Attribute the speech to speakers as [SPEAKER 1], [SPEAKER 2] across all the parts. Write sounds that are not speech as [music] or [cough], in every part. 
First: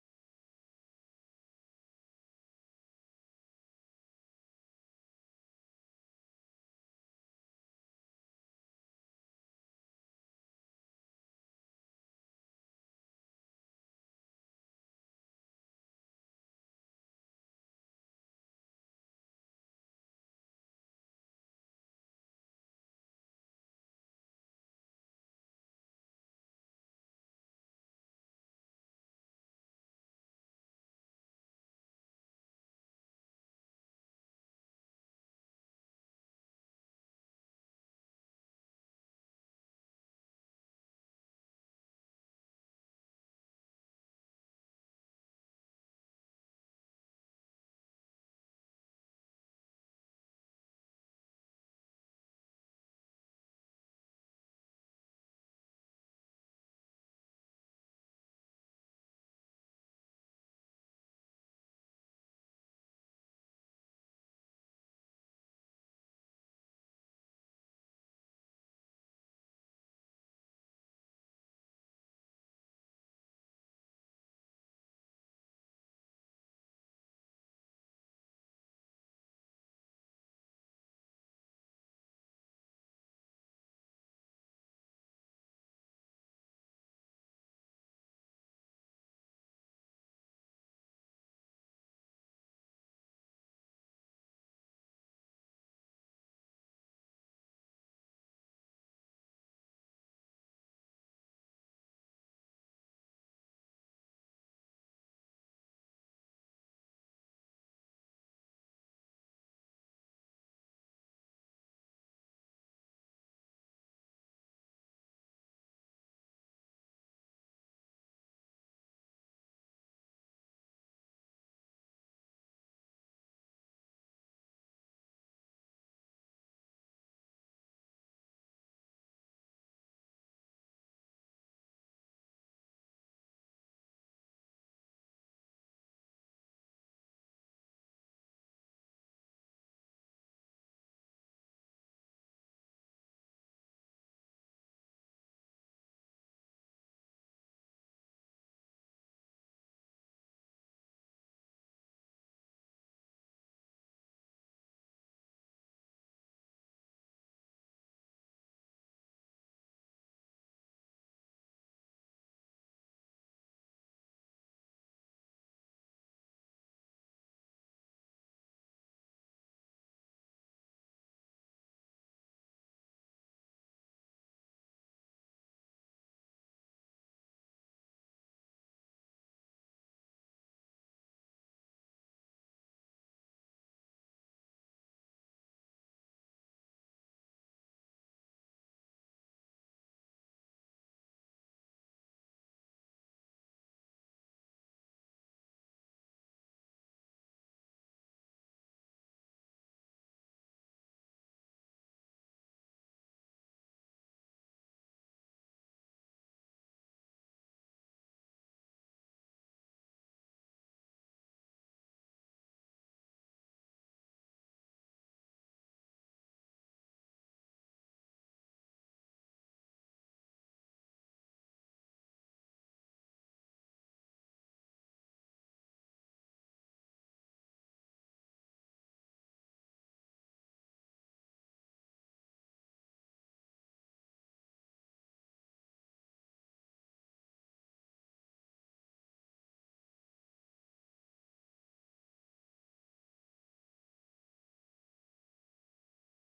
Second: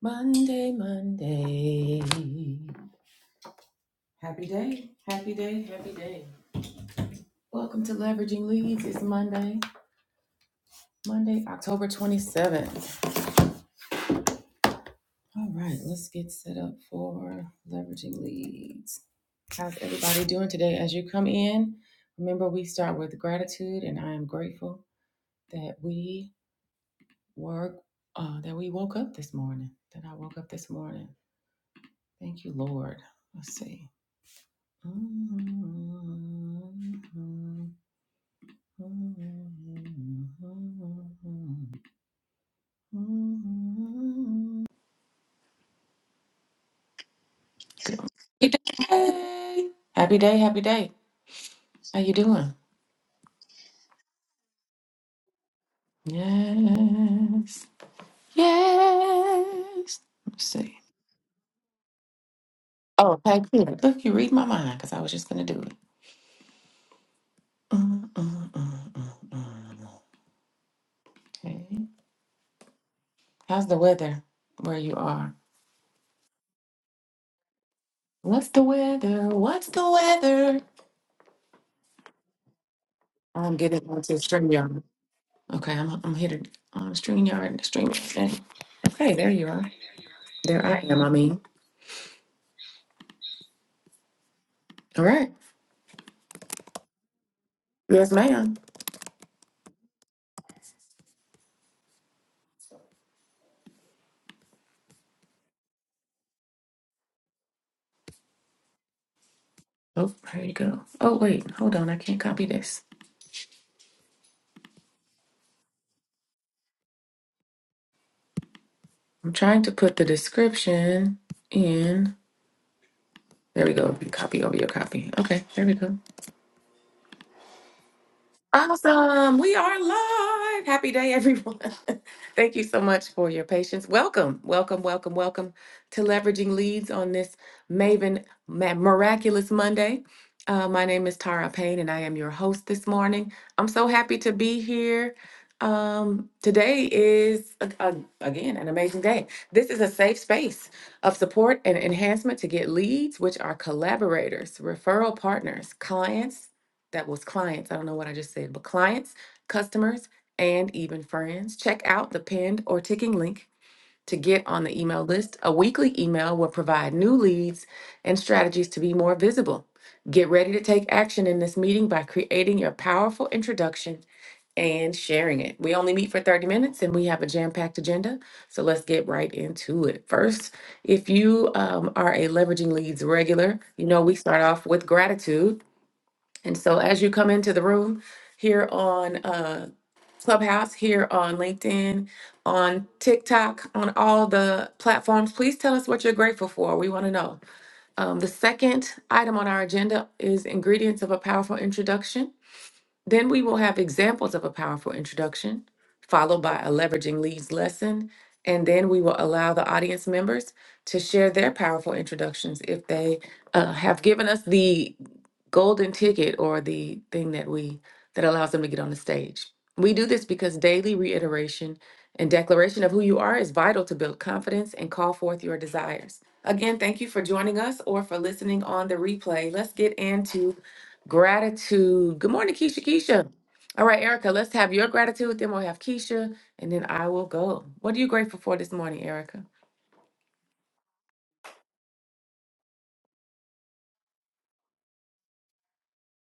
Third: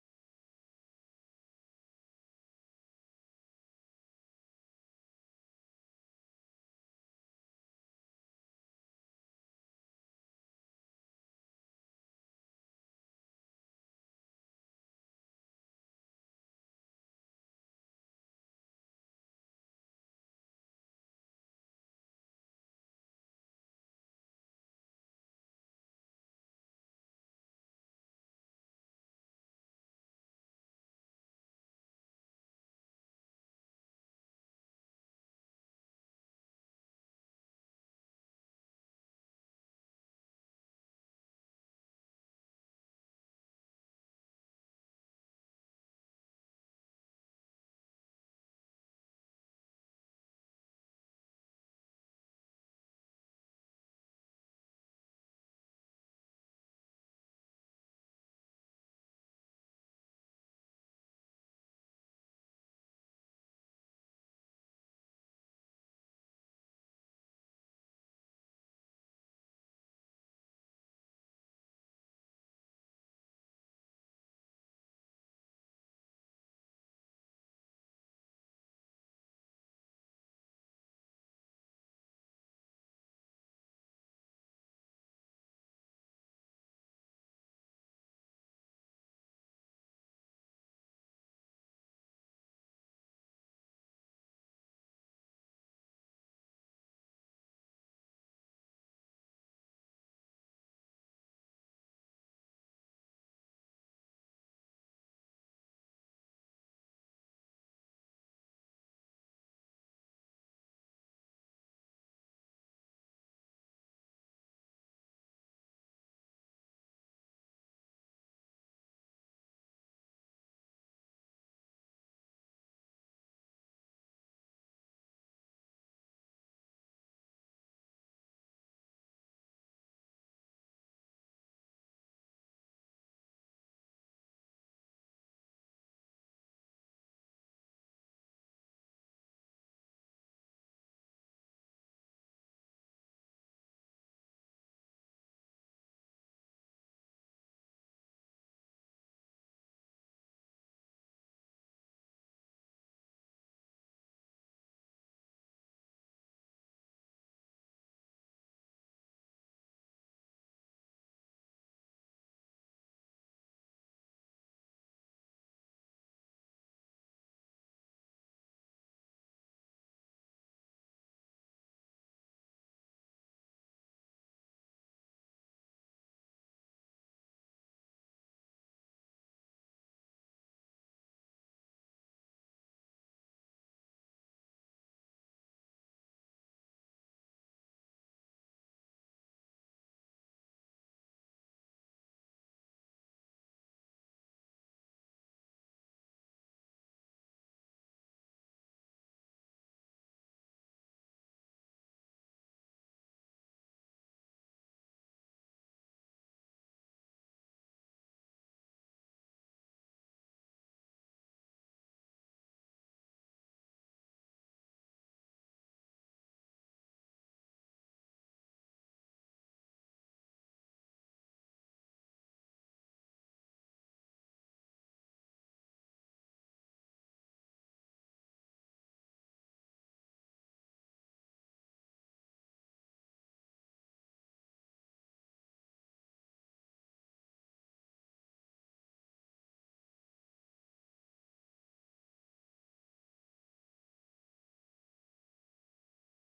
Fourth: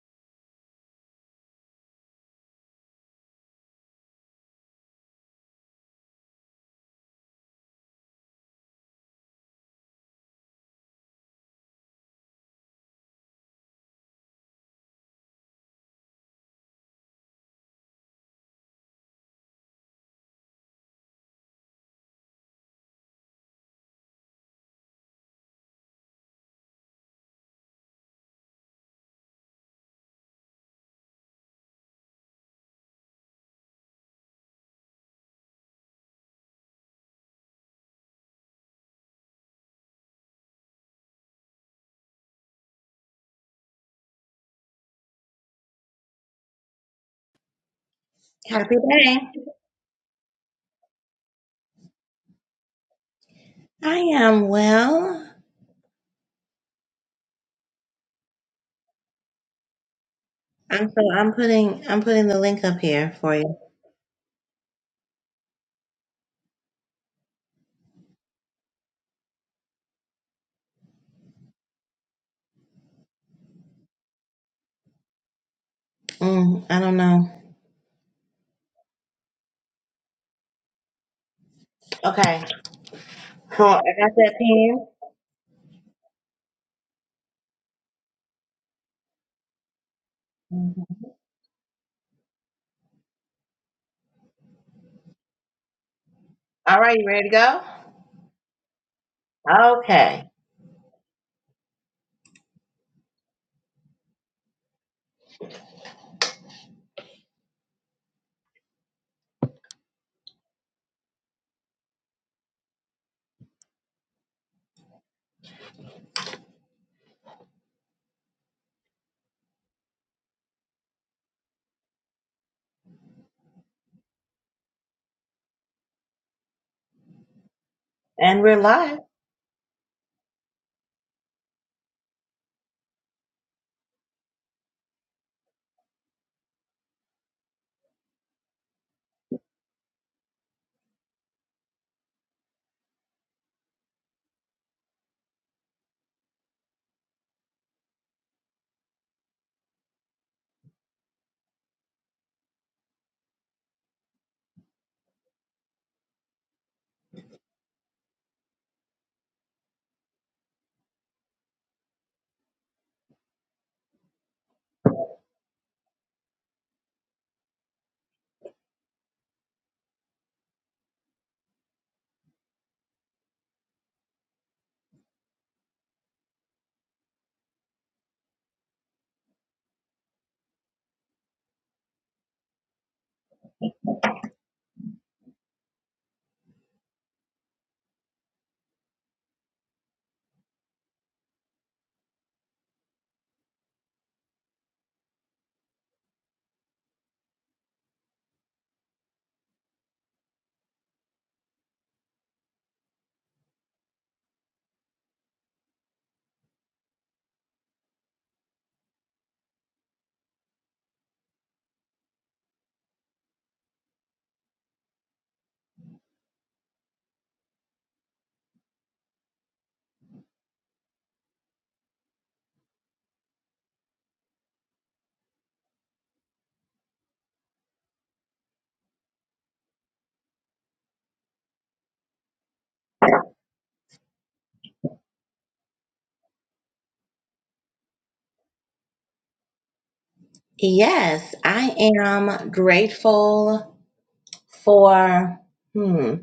[SPEAKER 1] Monday, Monday. Happy day, happy day, happy day. Welcome to Leveraging Leads. It's Monday, Monday, October 27th. All right, let's get set up for Leveraging Leads. How's everybody doing today? As you come in, remember we start with gratitude, and I am grateful that we work, uh, that we woke up this morning, that I woke up this morning. Thank you, Lord. Let's see. Mm-hmm. Happy
[SPEAKER 2] Happy day.
[SPEAKER 1] day. Happy day, happy day. How you doing?
[SPEAKER 2] I am well.
[SPEAKER 1] Yes. Yes. Let's see.
[SPEAKER 2] I'm so I'm putting I'm putting the link up here
[SPEAKER 1] Oh,
[SPEAKER 2] for
[SPEAKER 1] thank
[SPEAKER 2] you.
[SPEAKER 1] you. look, you read my mind because I was just going to do it. Mm, mm, mm, mm, mm. mm. Okay. How's the weather where you are?
[SPEAKER 2] Mm, I don't know.
[SPEAKER 1] What's the weather? What's the weather?
[SPEAKER 2] Okay.
[SPEAKER 1] I'm
[SPEAKER 2] Cool.
[SPEAKER 1] getting
[SPEAKER 2] I got
[SPEAKER 1] onto
[SPEAKER 2] that
[SPEAKER 1] StreamYard.
[SPEAKER 2] pen.
[SPEAKER 1] Okay, I'm, I'm here to um, StreamYard and StreamYard. Hey, there you are. There I
[SPEAKER 2] Mhm.
[SPEAKER 1] am, I mean. All right.
[SPEAKER 2] All right, you ready to go?
[SPEAKER 1] Yes, ma'am.
[SPEAKER 2] Okay.
[SPEAKER 1] Oh, here you go. Oh, wait. Hold on. I can't copy this. I'm trying to put the description in. There we go. Copy over your copy. Okay, there we go.
[SPEAKER 2] And we're live.
[SPEAKER 1] Awesome. We are live. Happy day, everyone. [laughs] Thank you so much for your patience. Welcome, welcome, welcome, welcome to Leveraging Leads on this Maven Ma- Miraculous Monday. Uh, my name is Tara Payne, and I am your host this morning. I'm so happy to be here. Um, today is, a- a- again, an amazing day. This is a safe space of support and enhancement to get leads, which are collaborators, referral partners, clients, that was clients. I don't know what I just said, but clients, customers, and even friends. Check out the pinned or ticking link to get on the email list. A weekly email will provide new leads and strategies to be more visible. Get ready to take action in this meeting by creating your powerful introduction and sharing it. We only meet for 30 minutes and we have a jam packed agenda, so let's get right into it. First, if you um, are a Leveraging Leads regular, you know we start off with gratitude. And so as you come into the room here on uh, Clubhouse, here on LinkedIn, on TikTok, on all the platforms, please tell us what you're grateful for. We want to know. Um, the second item on our agenda is ingredients of a powerful introduction. Then we will have examples of a powerful introduction, followed by a leveraging leads lesson, and then we will allow the audience members to share their powerful introductions if they uh, have given us the golden ticket or the thing that we that allows them to get on the stage. We do this because daily reiteration and declaration of who you are is vital to build confidence and call forth your desires. Again, thank you for joining us or for listening on the replay. Let's get into Gratitude. Good morning, Keisha. Keisha. All right, Erica, let's have your gratitude. Then we'll have Keisha, and then I will go. What are you grateful for this morning, Erica?
[SPEAKER 2] Yes, I am grateful for hmm,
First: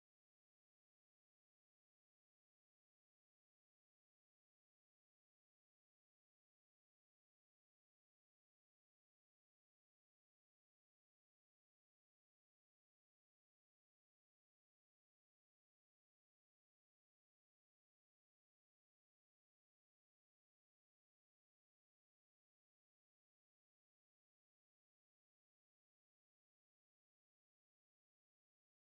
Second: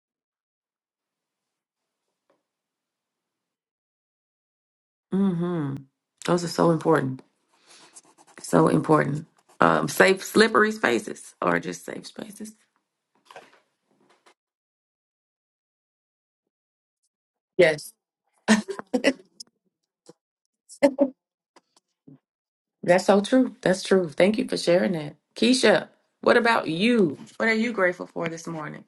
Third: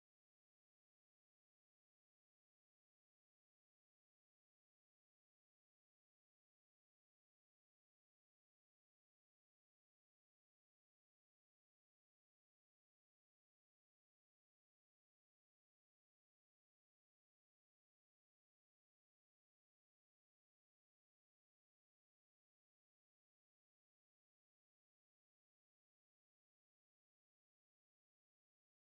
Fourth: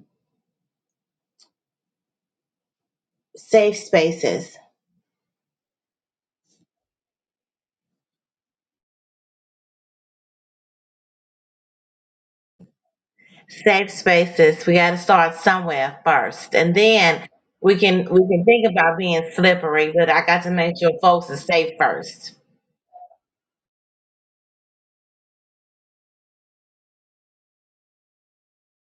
[SPEAKER 2] safe spaces.
[SPEAKER 1] Mm-hmm. Those are so important. So important. Um, safe, slippery spaces, or just safe spaces.
[SPEAKER 2] Safe spaces. We got to start somewhere first, and then we
[SPEAKER 1] Yes,
[SPEAKER 2] can we can think about being slippery. But I got to make sure folks are safe first.
[SPEAKER 1] that's so true. That's true. Thank you for sharing that, Keisha. What about you? What are you grateful for this morning?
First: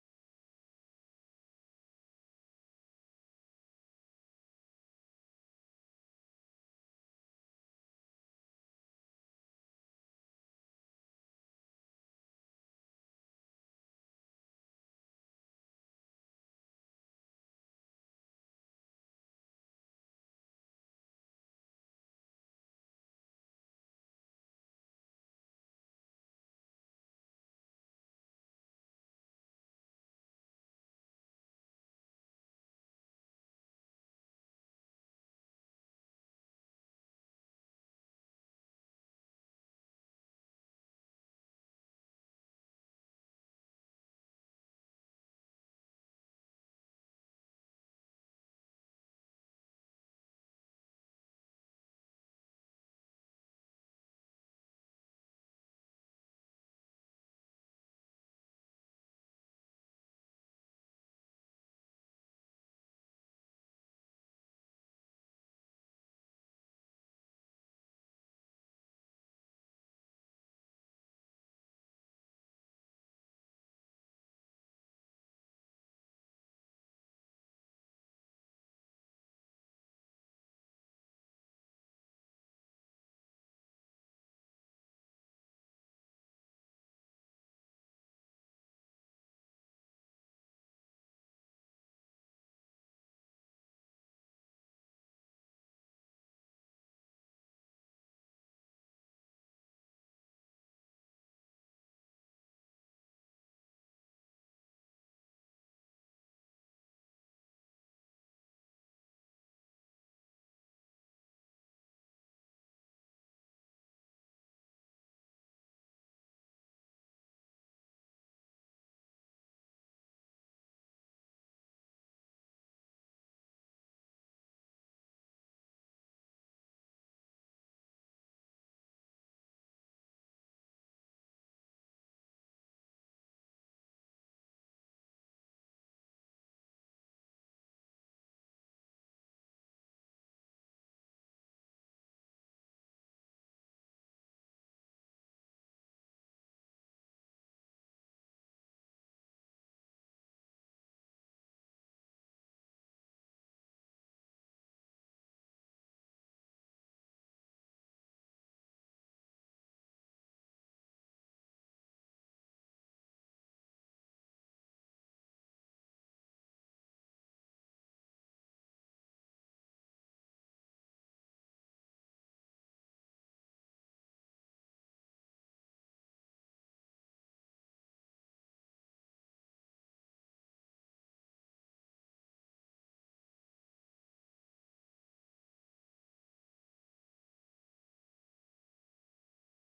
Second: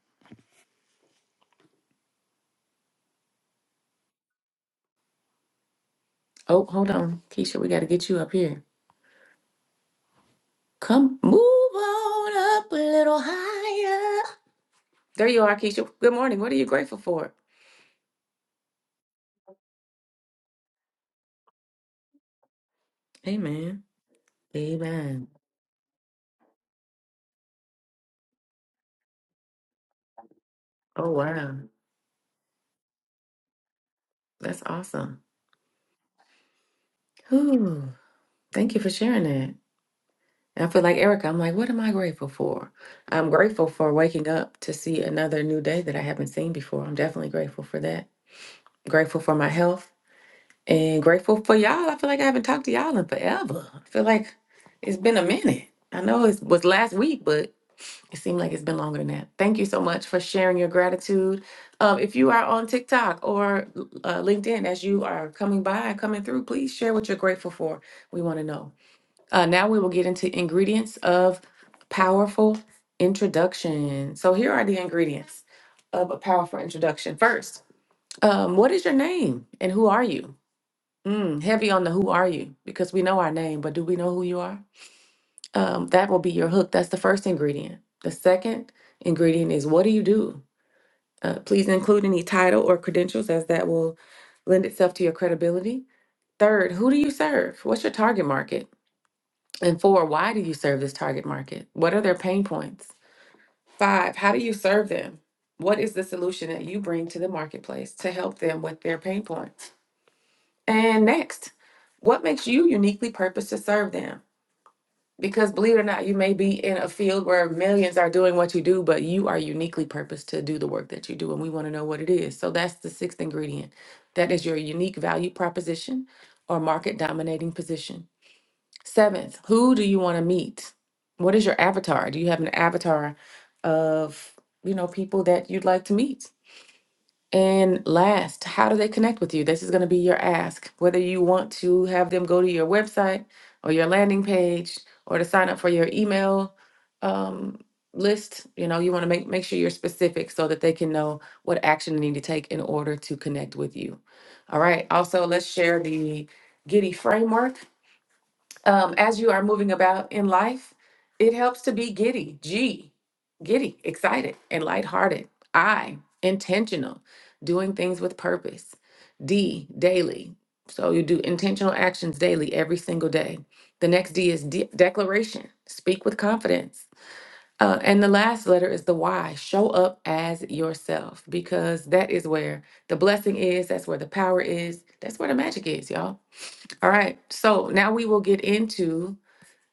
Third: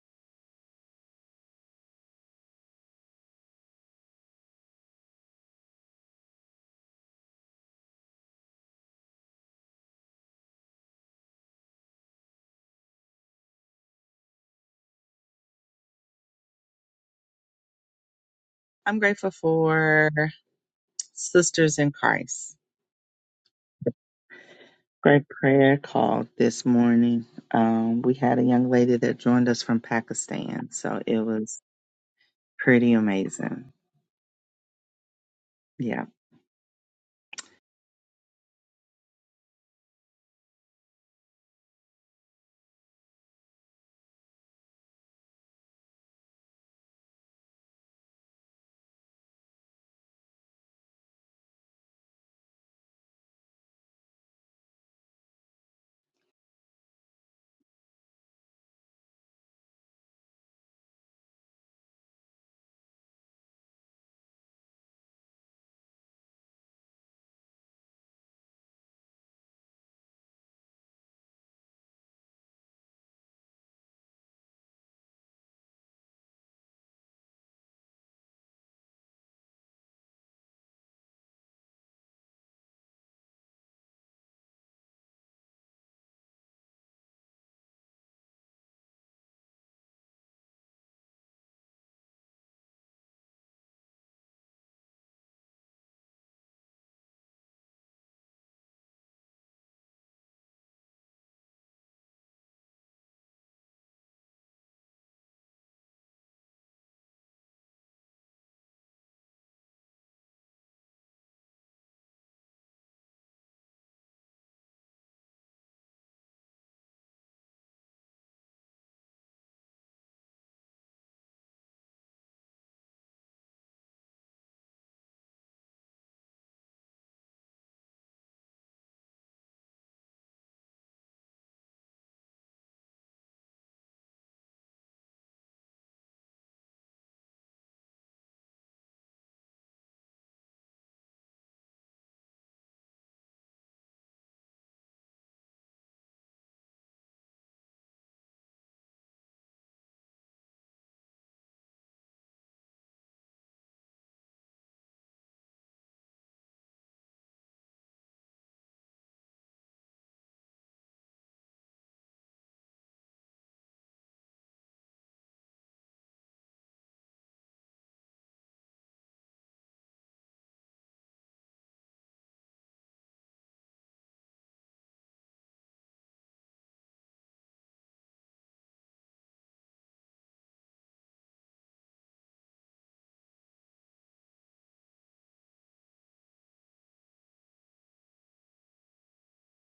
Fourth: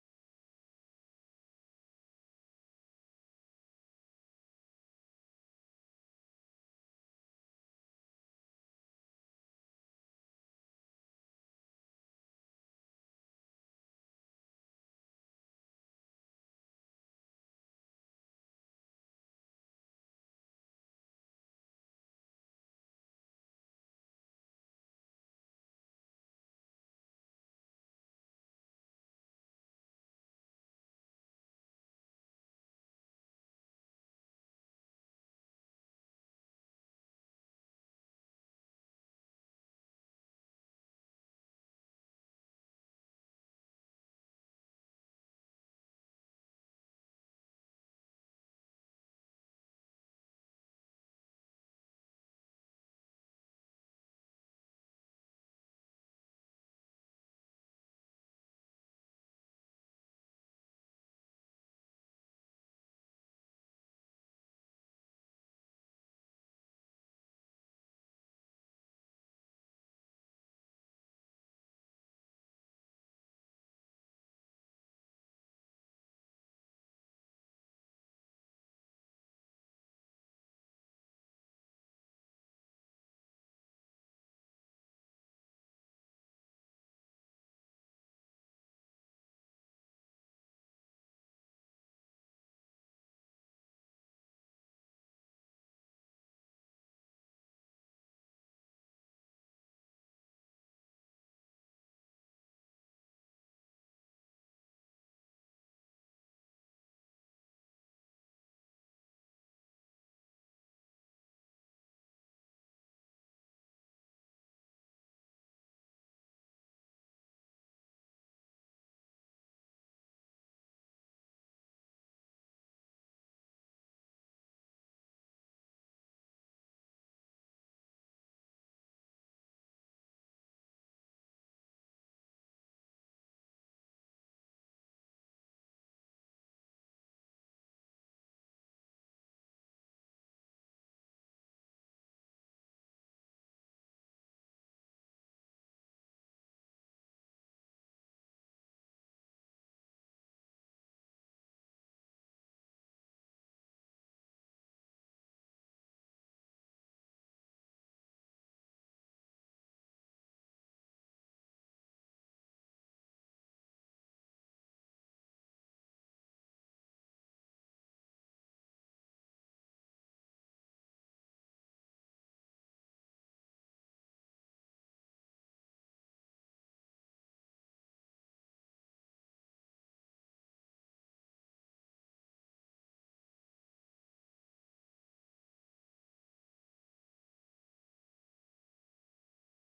[SPEAKER 1] Oh, hold on, Keisha. We got to get you up here. Come move on up a little higher. There you are, Keisha. Good morning. What are you grateful for?
[SPEAKER 3] I'm grateful for Sisters in Christ.
[SPEAKER 1] Amen.
[SPEAKER 3] Great
[SPEAKER 1] Amen.
[SPEAKER 3] prayer call this morning. Um, we had a young lady that joined us from Pakistan, so
[SPEAKER 1] Oh,
[SPEAKER 3] it
[SPEAKER 1] wow.
[SPEAKER 3] was pretty amazing.
[SPEAKER 1] That's awesome.
[SPEAKER 3] Yeah.
[SPEAKER 1] Whew. Thank you for sharing that. I feel like Erica, I'm like, what am I grateful for? I'm grateful for waking up to see another new day that I haven't seen before. I'm definitely grateful for that. Grateful for my health and grateful for y'all. I feel like I haven't talked to y'all in forever. I feel like it's been a minute. I know it was last week, but. It seemed like it's been longer than that. Thank you so much for sharing your gratitude. Um, if you are on TikTok or uh, LinkedIn as you are coming by and coming through, please share what you're grateful for. We want to know. Uh, now we will get into ingredients of powerful introduction. So here are the ingredients of a powerful introduction. First, um, what is your name and who are you? Mm, heavy on the who are you because we know our name, but do we know who you are? um, that will be your hook. That's the first ingredient. The second ingredient is what do you do? Uh, please include any title or credentials, as that will lend itself to your credibility. Third, who do you serve? What's your target market? And four, why do you serve this target market? What are their pain points? Five, how do you serve them? What is the solution that you bring to the marketplace to help them with their pain points? And next, what makes you uniquely purposed to serve them? Because believe it or not, you may be in a field where millions are doing what you do, but you are uniquely purposed to do the work that you do. And we want to know what it is. So that's the sixth ingredient. That is your unique value proposition or market dominating position. Seventh, who do you want to meet? What is your avatar? Do you have an avatar of, you know, people that you'd like to meet? And last, how do they connect with you? This is going to be your ask. Whether you want to have them go to your website or your landing page or to sign up for your email um, list, you know, you want to make, make sure you're specific so that they can know what action they need to take in order to connect with you. All right. Also, let's share the Giddy framework um, as you are moving about in life, it helps to be giddy, G, giddy, excited, and lighthearted. I, intentional, doing things with purpose. D, daily. So you do intentional actions daily, every single day. The next D is de- declaration, speak with confidence. Uh, and the last letter is the Y, show up as yourself, because that is where the blessing is, that's where the power is, that's where the magic is, y'all. All right, so now we will get into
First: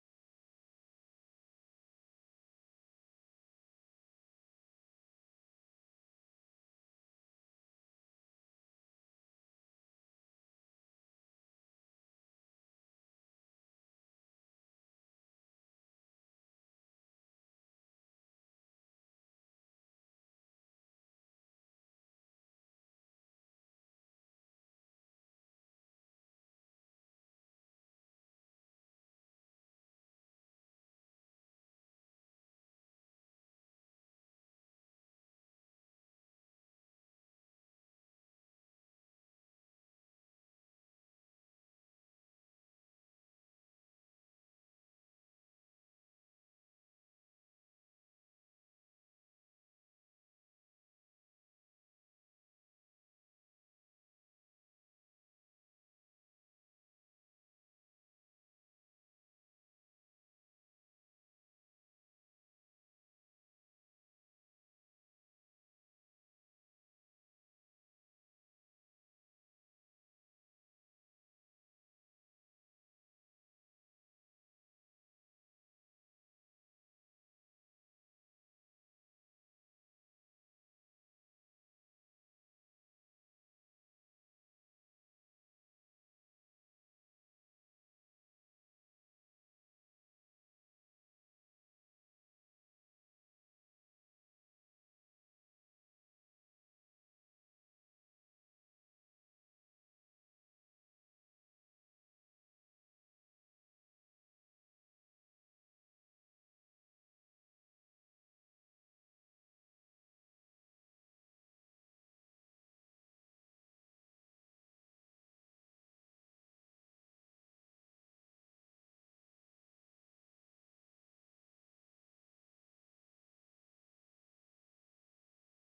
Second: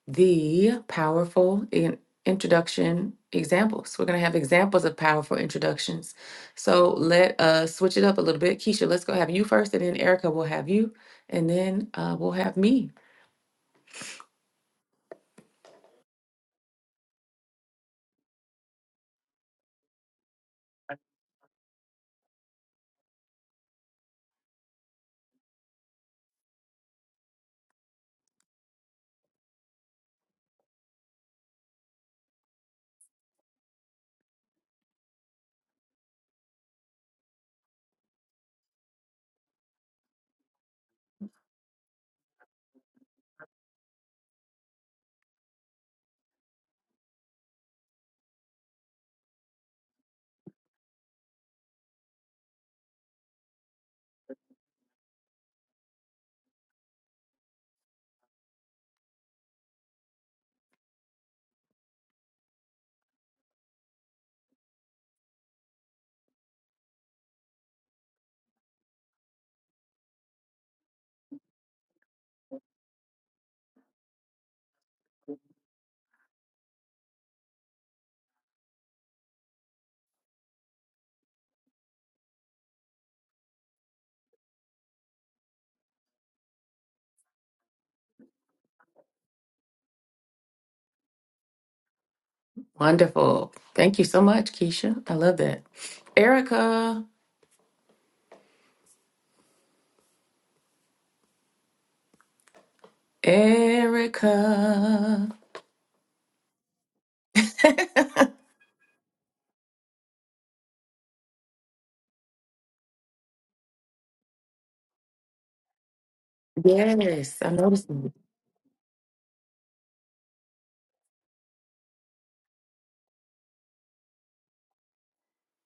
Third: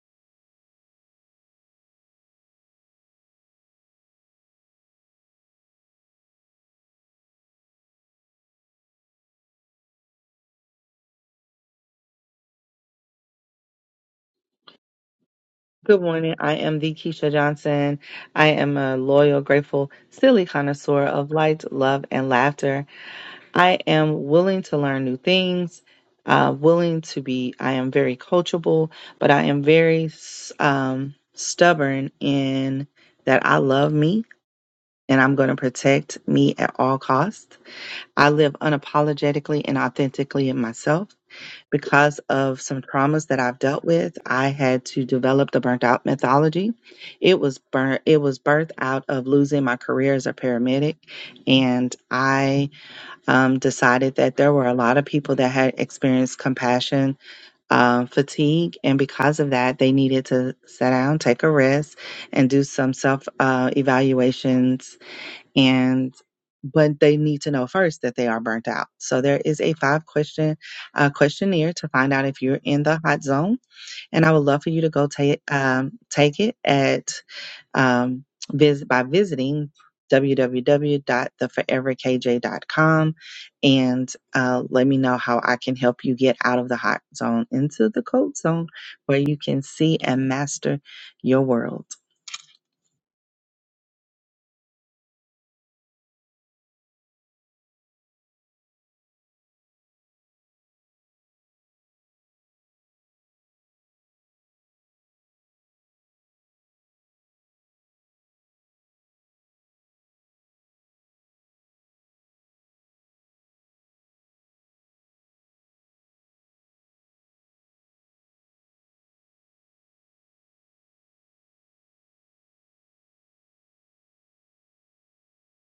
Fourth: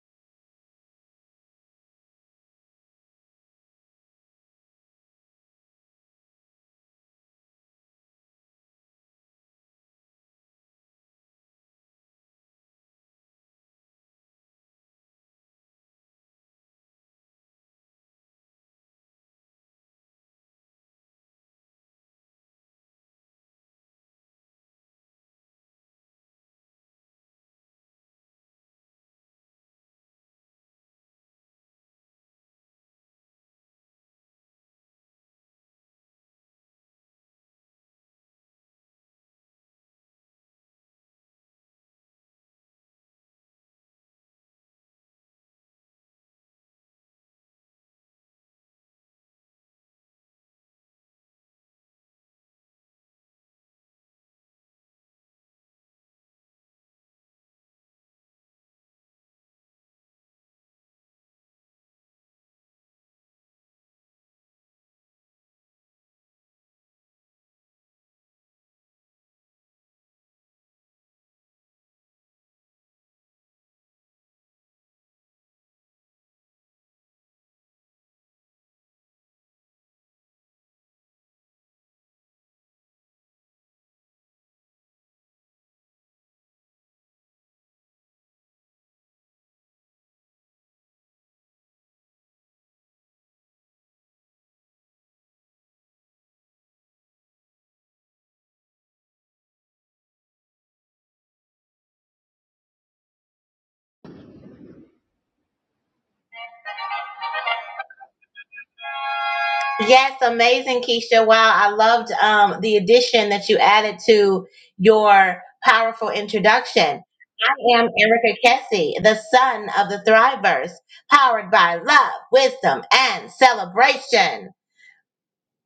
[SPEAKER 1] the powerful in- introduction examples. We're going to have examples of powerful introductions. So let us switch it up a little bit. Keisha, let's go have you first, and then Erica will have you, and then uh, we'll have me.
[SPEAKER 3] Good morning. I am the Keisha Johnson. I am a loyal, grateful, silly connoisseur of light, love, and laughter. I am willing to learn new things, uh, willing to be, I am very coachable, but I am very s- um, stubborn in that I love me and I'm going to protect me at all costs. I live unapologetically and authentically in myself. Because of some traumas that I've dealt with, I had to develop the burnt out methodology. It was burnt, it was birthed out of losing my career as a paramedic. And I um, decided that there were a lot of people that had experienced compassion um, fatigue. And because of that, they needed to sit down, take a rest, and do some self uh, evaluations. And but they need to know first that they are burnt out. So there is a five question uh, questionnaire to find out if you're in the hot zone and I would love for you to go take um, take it at um, vis- by visiting w w w dot the forever k j dot com, and uh, let me know how I can help you get out of the hot zone into the cold zone where you can see and master your world.
[SPEAKER 1] Wonderful. Thank you so much, Keisha. I love that. Erica, Erica.
[SPEAKER 2] Yes, amazing, Keisha. Wow, I loved um, the addition that you added to your powerful introduction.
[SPEAKER 1] Yes, I'm
[SPEAKER 2] I am
[SPEAKER 1] noticing.
[SPEAKER 2] Erica Kessie, the son of the Thrivers, powered by love, wisdom, and celebration.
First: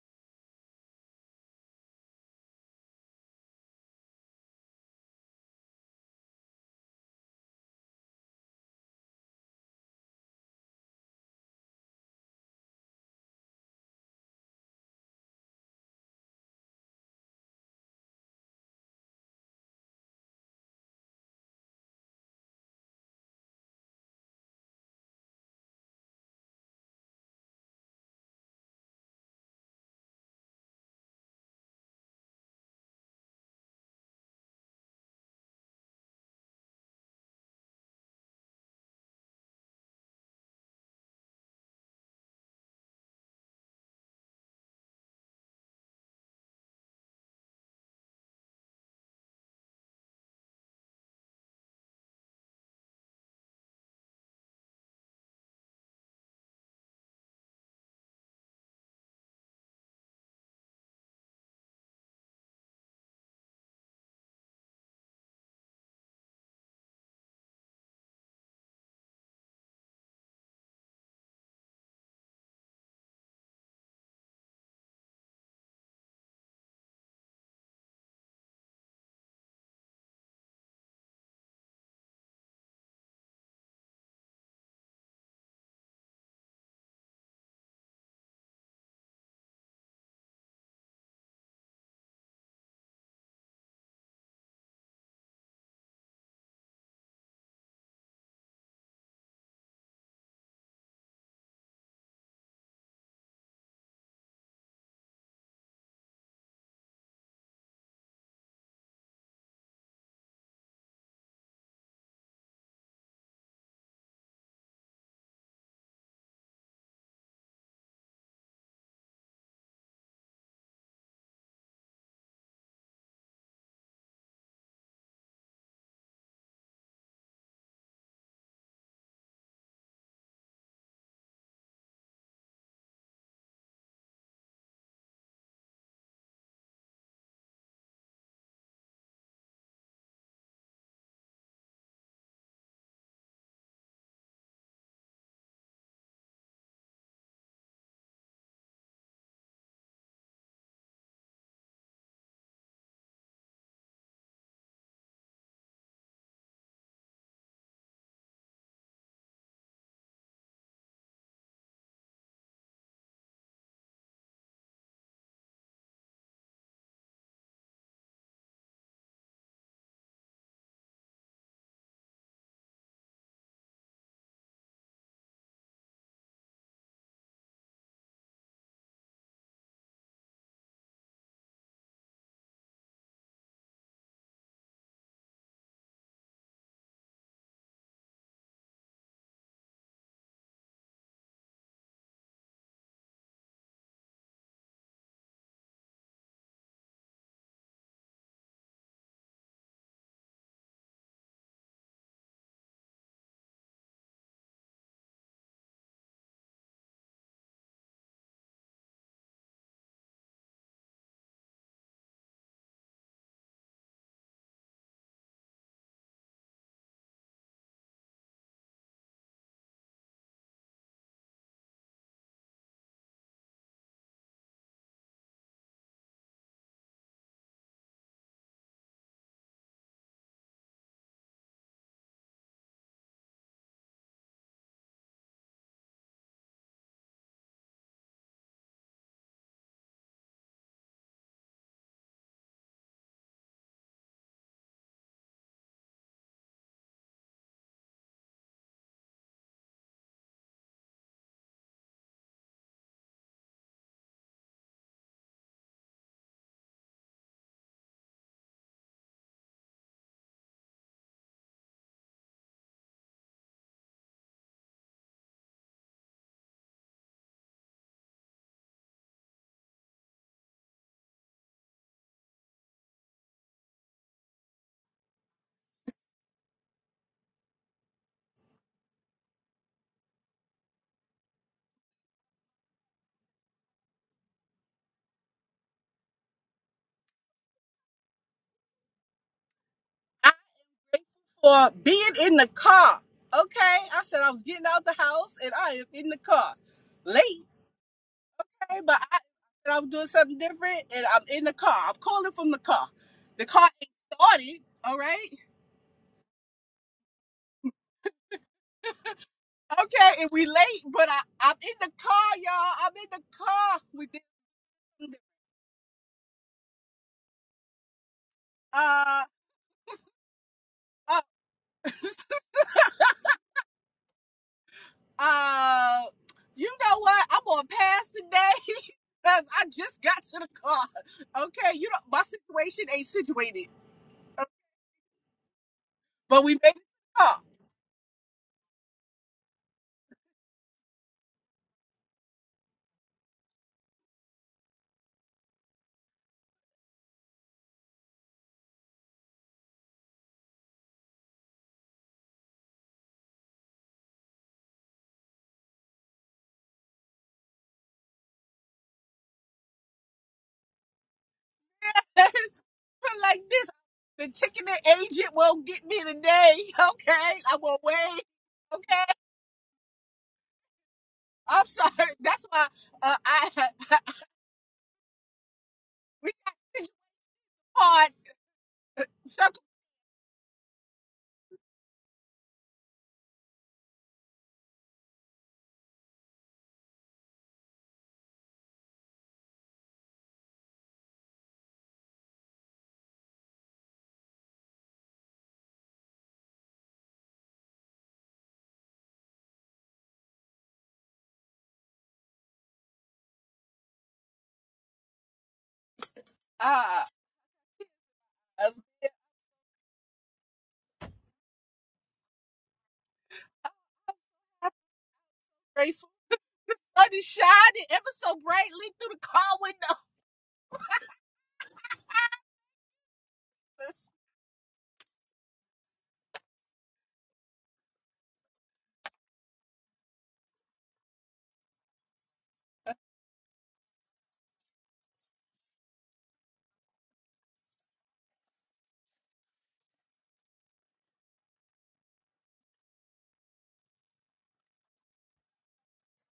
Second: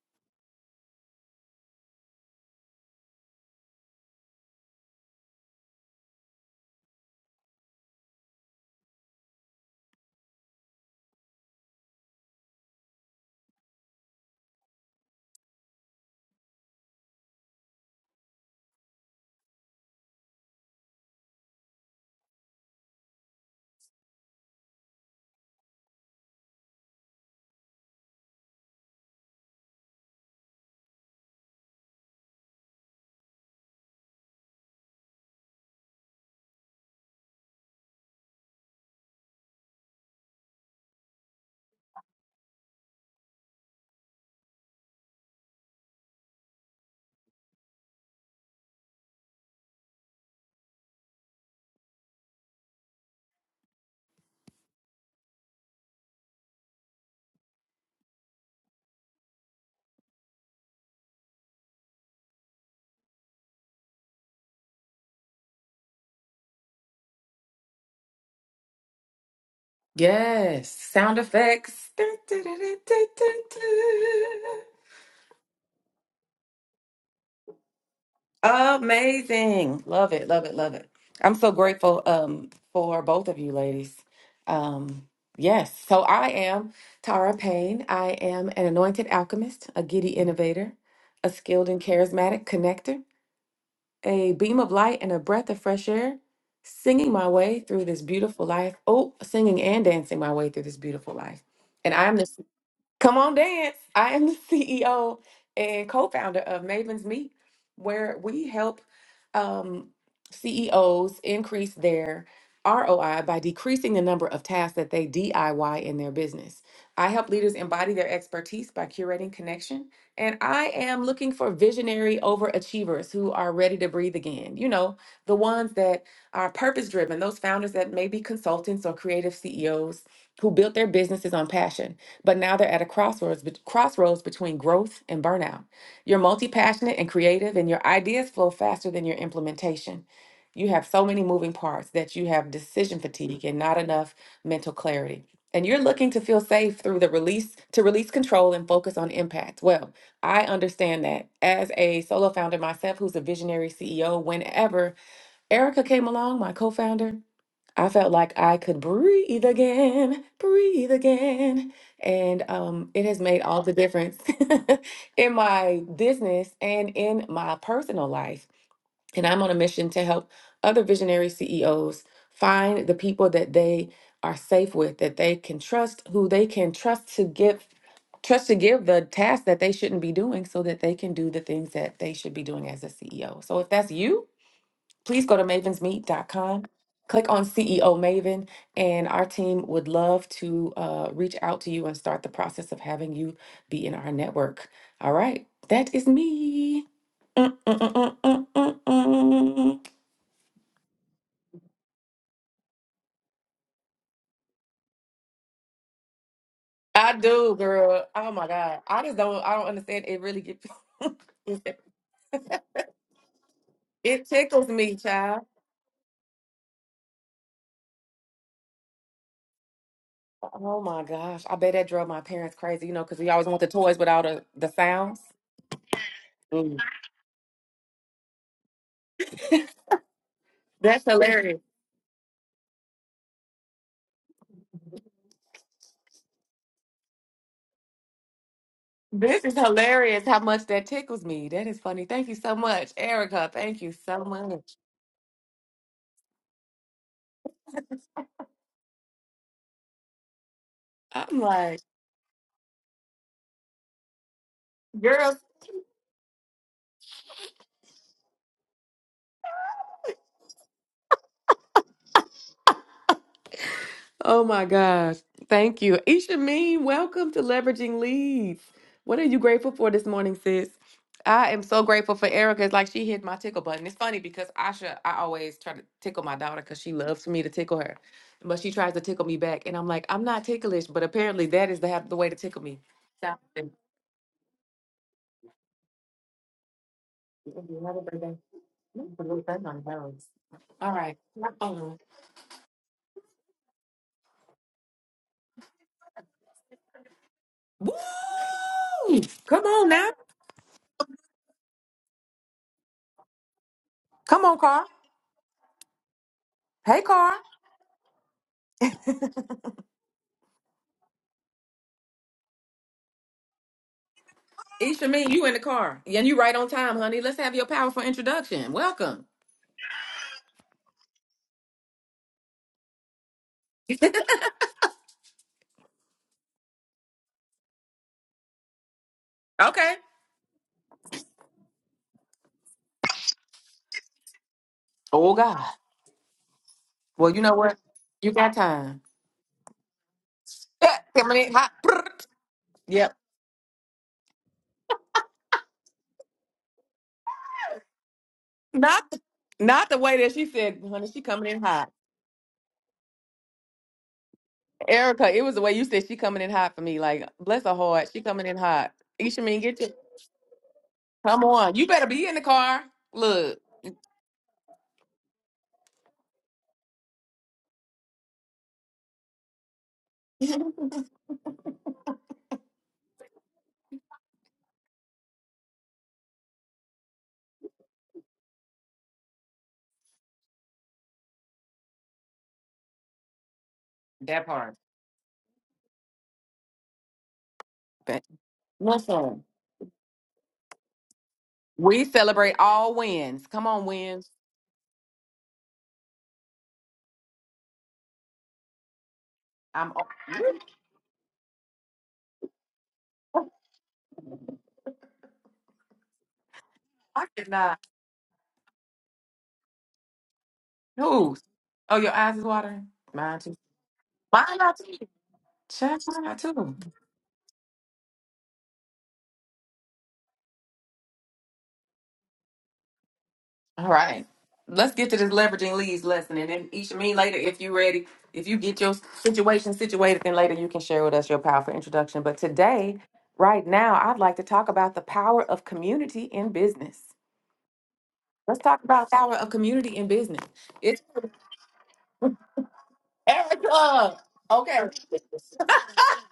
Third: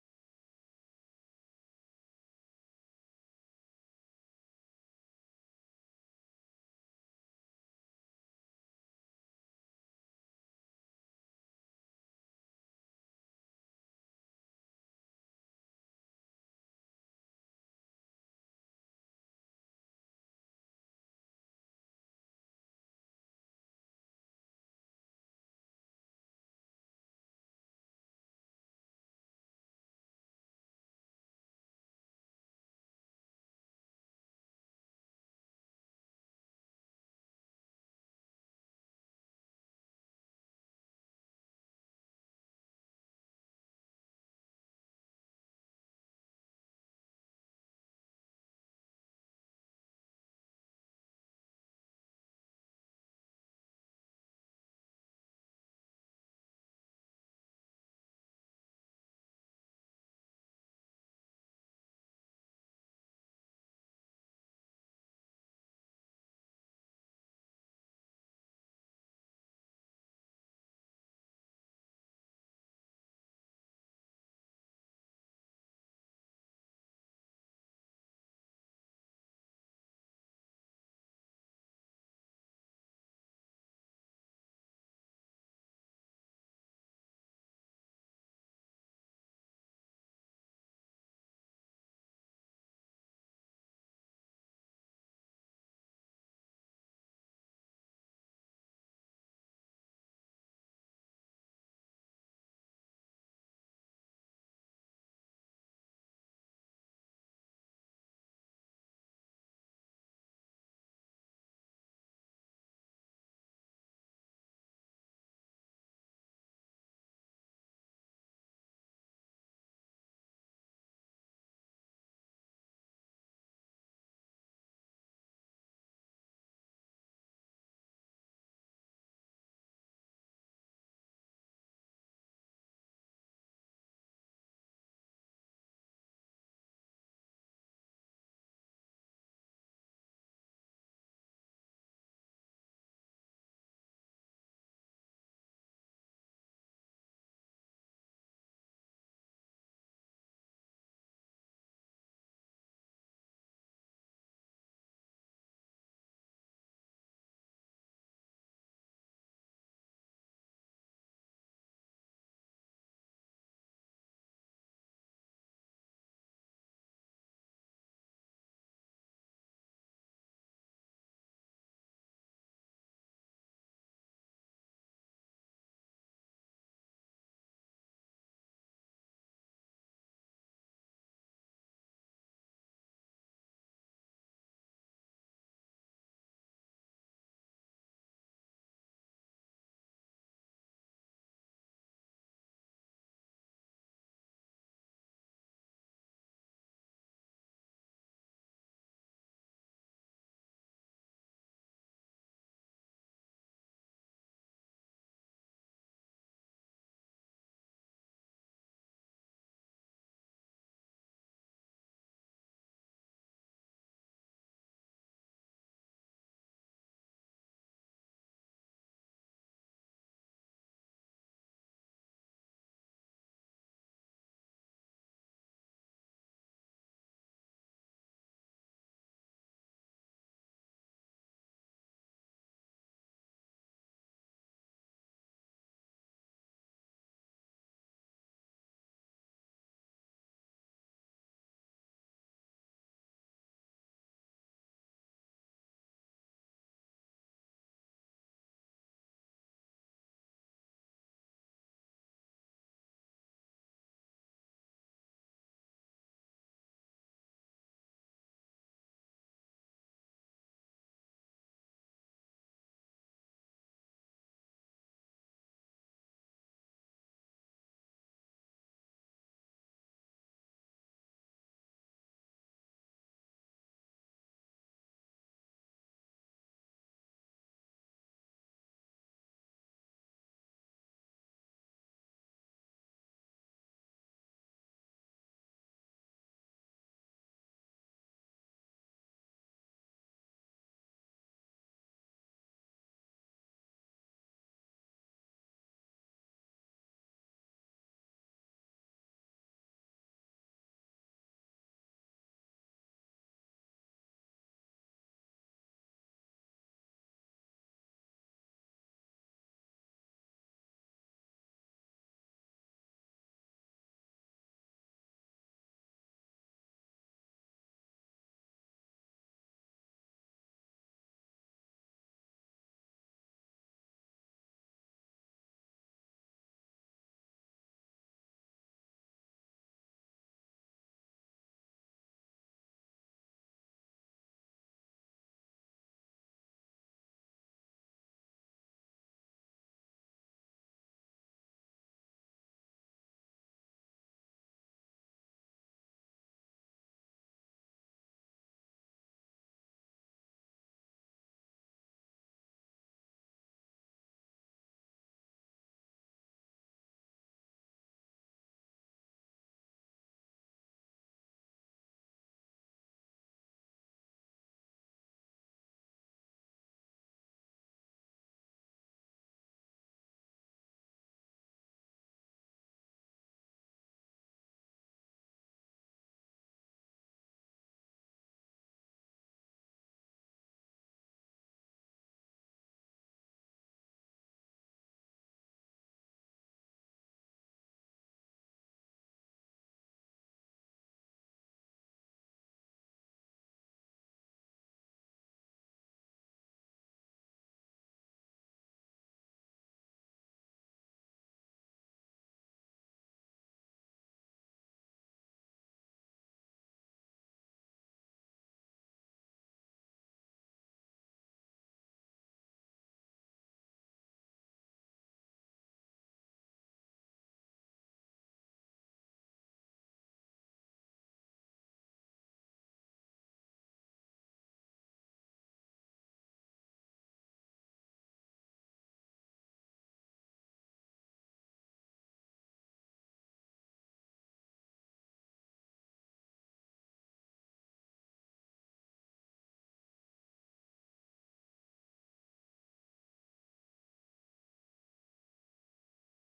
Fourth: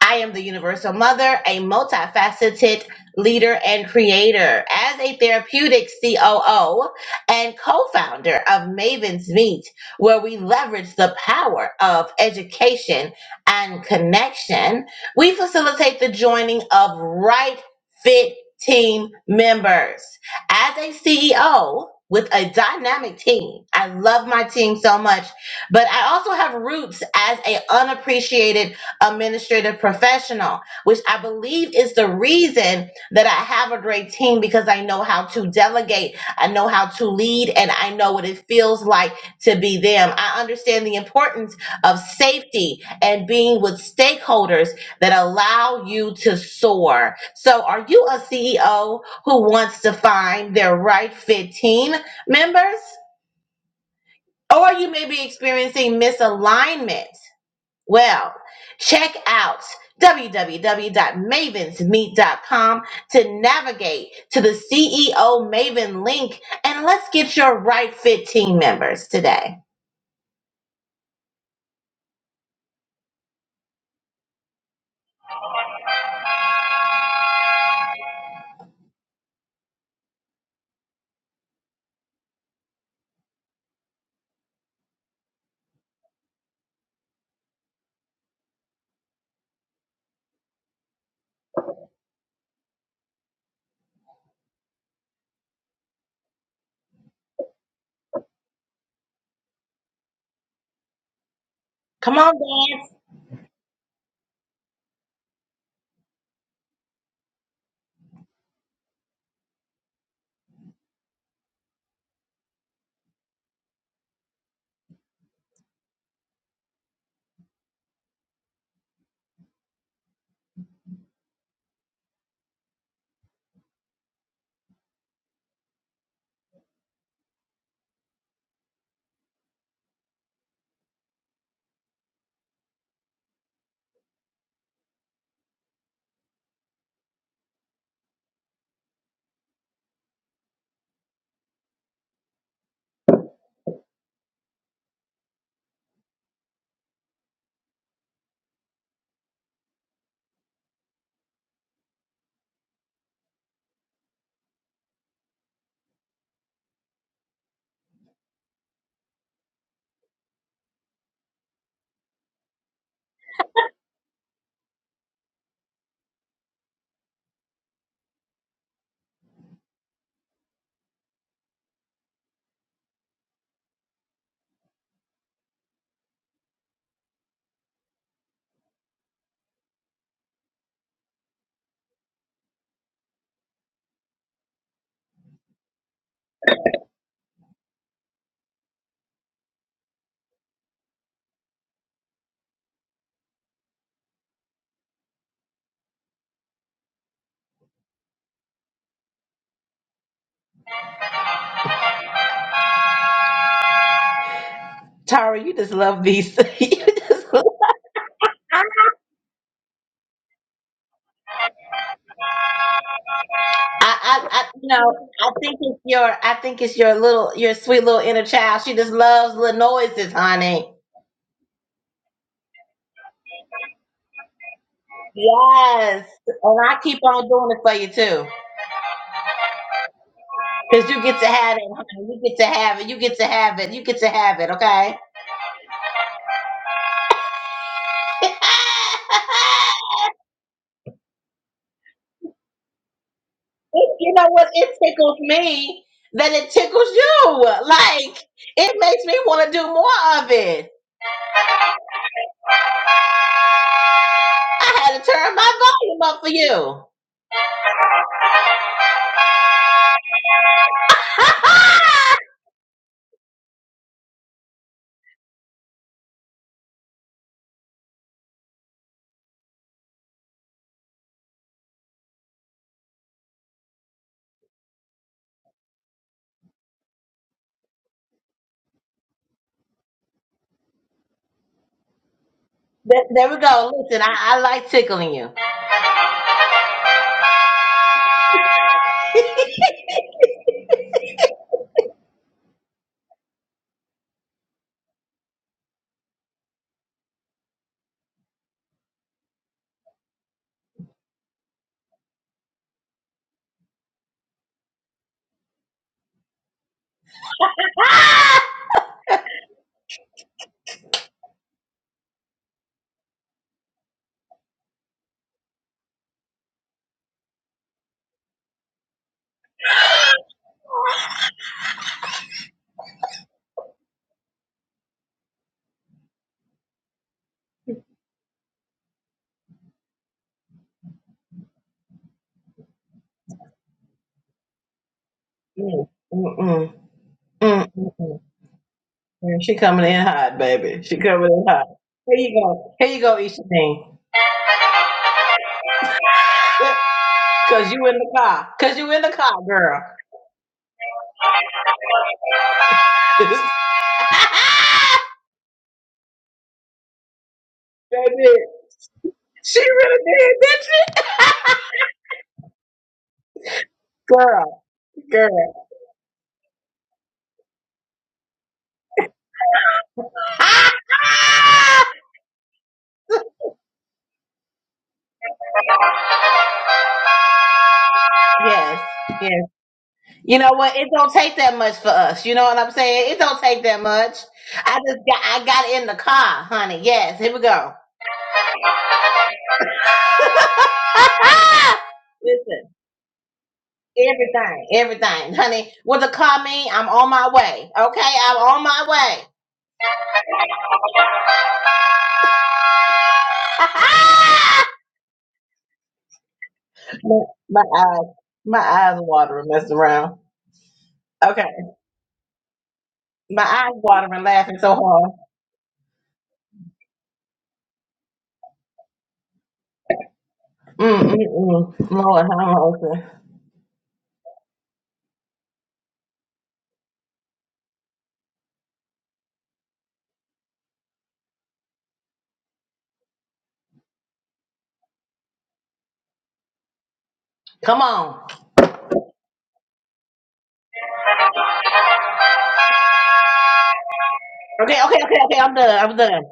[SPEAKER 2] I am the universal mother, a multifaceted leader and creator. As a therapeutic COO and co founder of Maven's Meet, where we leverage the power of education and connection, we facilitate the joining of right fit team members. As a CEO, with a dynamic team. I love my team so much, but I also have roots as a unappreciated administrative professional, which I believe is the reason that I have a great team because I know how to delegate, I know how to lead, and I know what it feels like to be them. I understand the importance of safety and being with stakeholders that allow you to soar. So, are you a CEO who wants to find their right fit team members? Or you may be experiencing misalignment well, check out www.mavensmeet.com to navigate to the CEO Maven link and let's get your right fit team members today.
[SPEAKER 1] Yes, sound effects. Dun, dun, dun, dun, dun, dun, dun. Amazing. Love it. Love it. Love it. I'm so grateful um for both of you ladies. Um yes, so I am Tara Payne. I am an anointed alchemist, a giddy innovator, a skilled and charismatic connector, a beam of light and a breath of fresh air, singing my way through this beautiful life. Oh, singing and dancing my way through this beautiful life. And I'm
[SPEAKER 2] Come
[SPEAKER 1] the
[SPEAKER 2] on, Dan.
[SPEAKER 1] Come on, dance. I am the [laughs] CEO and co founder of Maven's Meet, where we help um, CEOs increase their ROI by decreasing the number of tasks that they DIY in their business. I help leaders embody their expertise by curating connection. And I am looking for visionary overachievers who are ready to breathe again. You know, the ones that are purpose driven, those founders that may be consultants or creative CEOs who built their businesses on passion. But now they're at a crossroads, bet- crossroads between growth and burnout. You're multi passionate and creative, and your ideas flow faster than your implementation. You have so many moving parts that you have decision fatigue and not enough mental clarity. And you're looking to feel safe through the release to release control and focus on impact. Well, I understand that as a solo founder myself, who's a visionary CEO, whenever Erica came along, my co founder, I felt like I could breathe again, breathe again. And um, it has made all the difference [laughs] in my business and in my personal life. And I'm on a mission to help other visionary CEOs find the people that they are safe with, that they can trust, who they can trust to give trust to give the tasks that they shouldn't be doing so that they can do the things that they should be doing as a CEO. So if that's you, please go to mavens meet dot com. click on CEO Maven, and our team would love to uh, reach out to you and start the process of having you be in our network. All right, that is me. Mm, mm, mm, mm, mm, mm, mm.
[SPEAKER 2] Tara, you just love these. [laughs] you
[SPEAKER 1] I
[SPEAKER 2] just
[SPEAKER 1] do, girl. Oh my God, I just don't. I don't understand. It really gets.
[SPEAKER 2] I,
[SPEAKER 1] [laughs]
[SPEAKER 2] I,
[SPEAKER 1] it
[SPEAKER 2] you
[SPEAKER 1] tickles
[SPEAKER 2] know,
[SPEAKER 1] me,
[SPEAKER 2] I
[SPEAKER 1] child.
[SPEAKER 2] think it's your, I think it's your little, your sweet little inner child. She just loves little noises, honey.
[SPEAKER 1] Oh my gosh, I bet that drove my parents crazy. You know, because we always want the toys without a, the sounds.
[SPEAKER 2] Yes, and
[SPEAKER 1] Mm.
[SPEAKER 2] I keep on doing it for you too, because you
[SPEAKER 1] That's
[SPEAKER 2] get to
[SPEAKER 1] hilarious.
[SPEAKER 2] have it, honey. You get to have it. You get to have it. You get to have it. Okay. [laughs]
[SPEAKER 1] This is hilarious how much that tickles me. That is funny. Thank you so much, Erica. Thank you
[SPEAKER 2] It- you
[SPEAKER 1] so
[SPEAKER 2] know what? It
[SPEAKER 1] much.
[SPEAKER 2] tickles me that it tickles you. Like it makes me want to do more of it.
[SPEAKER 1] I'm
[SPEAKER 2] I
[SPEAKER 1] like,
[SPEAKER 2] had to turn
[SPEAKER 1] girls.
[SPEAKER 2] my volume up for you. [laughs]
[SPEAKER 1] Oh my gosh. Thank you. Isha Mean, welcome to Leveraging Leads. What are you grateful for this morning, sis? I am so grateful for Erica. It's like she hit my tickle button. It's funny because Asha, I always try to tickle my daughter because she loves for me to tickle her. But she tries to tickle me back. And I'm like, I'm not ticklish, but apparently that is the, the way to tickle me.
[SPEAKER 2] There, there we go. Listen, I, I like tickling you.
[SPEAKER 1] So,
[SPEAKER 2] [laughs]
[SPEAKER 1] All
[SPEAKER 4] I'm grateful
[SPEAKER 1] right.
[SPEAKER 4] for
[SPEAKER 1] Um,
[SPEAKER 4] being in the car. Okay, I said I was getting out the house and I am in the car. Late,
[SPEAKER 1] Woo!
[SPEAKER 4] okay, but I
[SPEAKER 1] Come
[SPEAKER 4] said
[SPEAKER 1] on
[SPEAKER 4] I'm doing
[SPEAKER 1] now.
[SPEAKER 4] something different and I'm in the car. I'm calling from the car. The car ain't
[SPEAKER 1] Come on,
[SPEAKER 4] started,
[SPEAKER 1] car.
[SPEAKER 4] all right?
[SPEAKER 1] Hey, car.
[SPEAKER 2] Ah!
[SPEAKER 4] Okay, and we late, but I, I'm in the car, y'all. I'm in the car. We did
[SPEAKER 1] Isha,
[SPEAKER 4] something
[SPEAKER 1] me, you in the car. And you right on time, honey. Let's have your powerful introduction.
[SPEAKER 4] different. uh
[SPEAKER 1] Welcome.
[SPEAKER 4] uh
[SPEAKER 1] [laughs]
[SPEAKER 4] uh you know what? I'm on pass today [laughs] because I
[SPEAKER 1] okay.
[SPEAKER 4] just got to the car. Okay, you know my situation ain't situated.
[SPEAKER 1] Oh, God.
[SPEAKER 2] Mm, mm,
[SPEAKER 4] But we made
[SPEAKER 2] mm,
[SPEAKER 4] it
[SPEAKER 1] Well, you
[SPEAKER 4] up.
[SPEAKER 1] know
[SPEAKER 2] mm,
[SPEAKER 1] what?
[SPEAKER 2] mm, mm.
[SPEAKER 1] You got time.
[SPEAKER 2] Yeah, She coming in hot, baby.
[SPEAKER 1] [laughs] Yeah,
[SPEAKER 2] She coming in
[SPEAKER 1] Coming in
[SPEAKER 2] hot.
[SPEAKER 1] hot.
[SPEAKER 2] Here
[SPEAKER 1] Brrrt.
[SPEAKER 2] you go. Here you
[SPEAKER 1] Yep.
[SPEAKER 2] go, Isha Thing. [laughs] Cause you in the car. Cause you in the
[SPEAKER 1] Not,
[SPEAKER 2] car, girl.
[SPEAKER 1] not the way that she said, honey, she coming in hot.
[SPEAKER 2] [laughs]
[SPEAKER 1] Erica, it was the way you said she coming in hot for me. Like, bless her heart. She
[SPEAKER 2] baby,
[SPEAKER 1] coming in hot. Isha, me,
[SPEAKER 2] she
[SPEAKER 1] get your
[SPEAKER 2] really did, did not she?
[SPEAKER 1] Come on. You better be
[SPEAKER 4] [laughs]
[SPEAKER 1] in the car.
[SPEAKER 4] But like
[SPEAKER 1] Look,
[SPEAKER 4] this,
[SPEAKER 2] [laughs]
[SPEAKER 4] the
[SPEAKER 2] Girl,
[SPEAKER 4] ticketing agent
[SPEAKER 2] girl.
[SPEAKER 4] won't get me today. [laughs] Okay, I will wait. Okay,
[SPEAKER 1] [laughs]
[SPEAKER 4] I'm
[SPEAKER 2] [laughs]
[SPEAKER 4] sorry. [laughs] That's why uh, I [laughs] we got this part
[SPEAKER 2] Yes, yes.
[SPEAKER 4] circle
[SPEAKER 2] You know what? It don't take that much for us. You know what I'm saying? It don't take that much.
[SPEAKER 1] that part.
[SPEAKER 2] I just got I got in the car, honey. Yes, here we go.
[SPEAKER 1] But listen, we
[SPEAKER 2] [laughs]
[SPEAKER 1] celebrate
[SPEAKER 2] Listen,
[SPEAKER 1] all wins. Come on, wins.
[SPEAKER 2] everything, everything, honey. What the car mean? I'm on my way. Okay, I'm on my way.
[SPEAKER 1] I'm.
[SPEAKER 4] uh
[SPEAKER 2] [laughs]
[SPEAKER 1] I did
[SPEAKER 2] my, my
[SPEAKER 1] not.
[SPEAKER 2] eyes, my
[SPEAKER 4] as
[SPEAKER 2] eyes watering, messing around.
[SPEAKER 1] Who's?
[SPEAKER 2] Okay,
[SPEAKER 1] Oh, your eyes is watering. Mine
[SPEAKER 2] my
[SPEAKER 1] too.
[SPEAKER 2] eyes watering,
[SPEAKER 1] Mine
[SPEAKER 2] laughing so
[SPEAKER 1] not too.
[SPEAKER 2] hard.
[SPEAKER 1] Check
[SPEAKER 4] grateful.
[SPEAKER 1] mine out too.
[SPEAKER 4] Sun is shining ever so brightly through the car windows.
[SPEAKER 2] Mm, mm, mm. Lord, have mercy.
[SPEAKER 1] All
[SPEAKER 4] [laughs]
[SPEAKER 1] right. Let's get to this leveraging leads lesson, and then each of me later if you are ready. If you get your situation situated, then later you can share with us your powerful introduction. But today, right now, I'd like to talk about the power of community in business.
[SPEAKER 2] Come on.
[SPEAKER 1] Let's talk about power of community and business. It's Erica. Okay.
[SPEAKER 2] Okay, okay, okay, okay. I'm done. I'm done.
[SPEAKER 1] [laughs]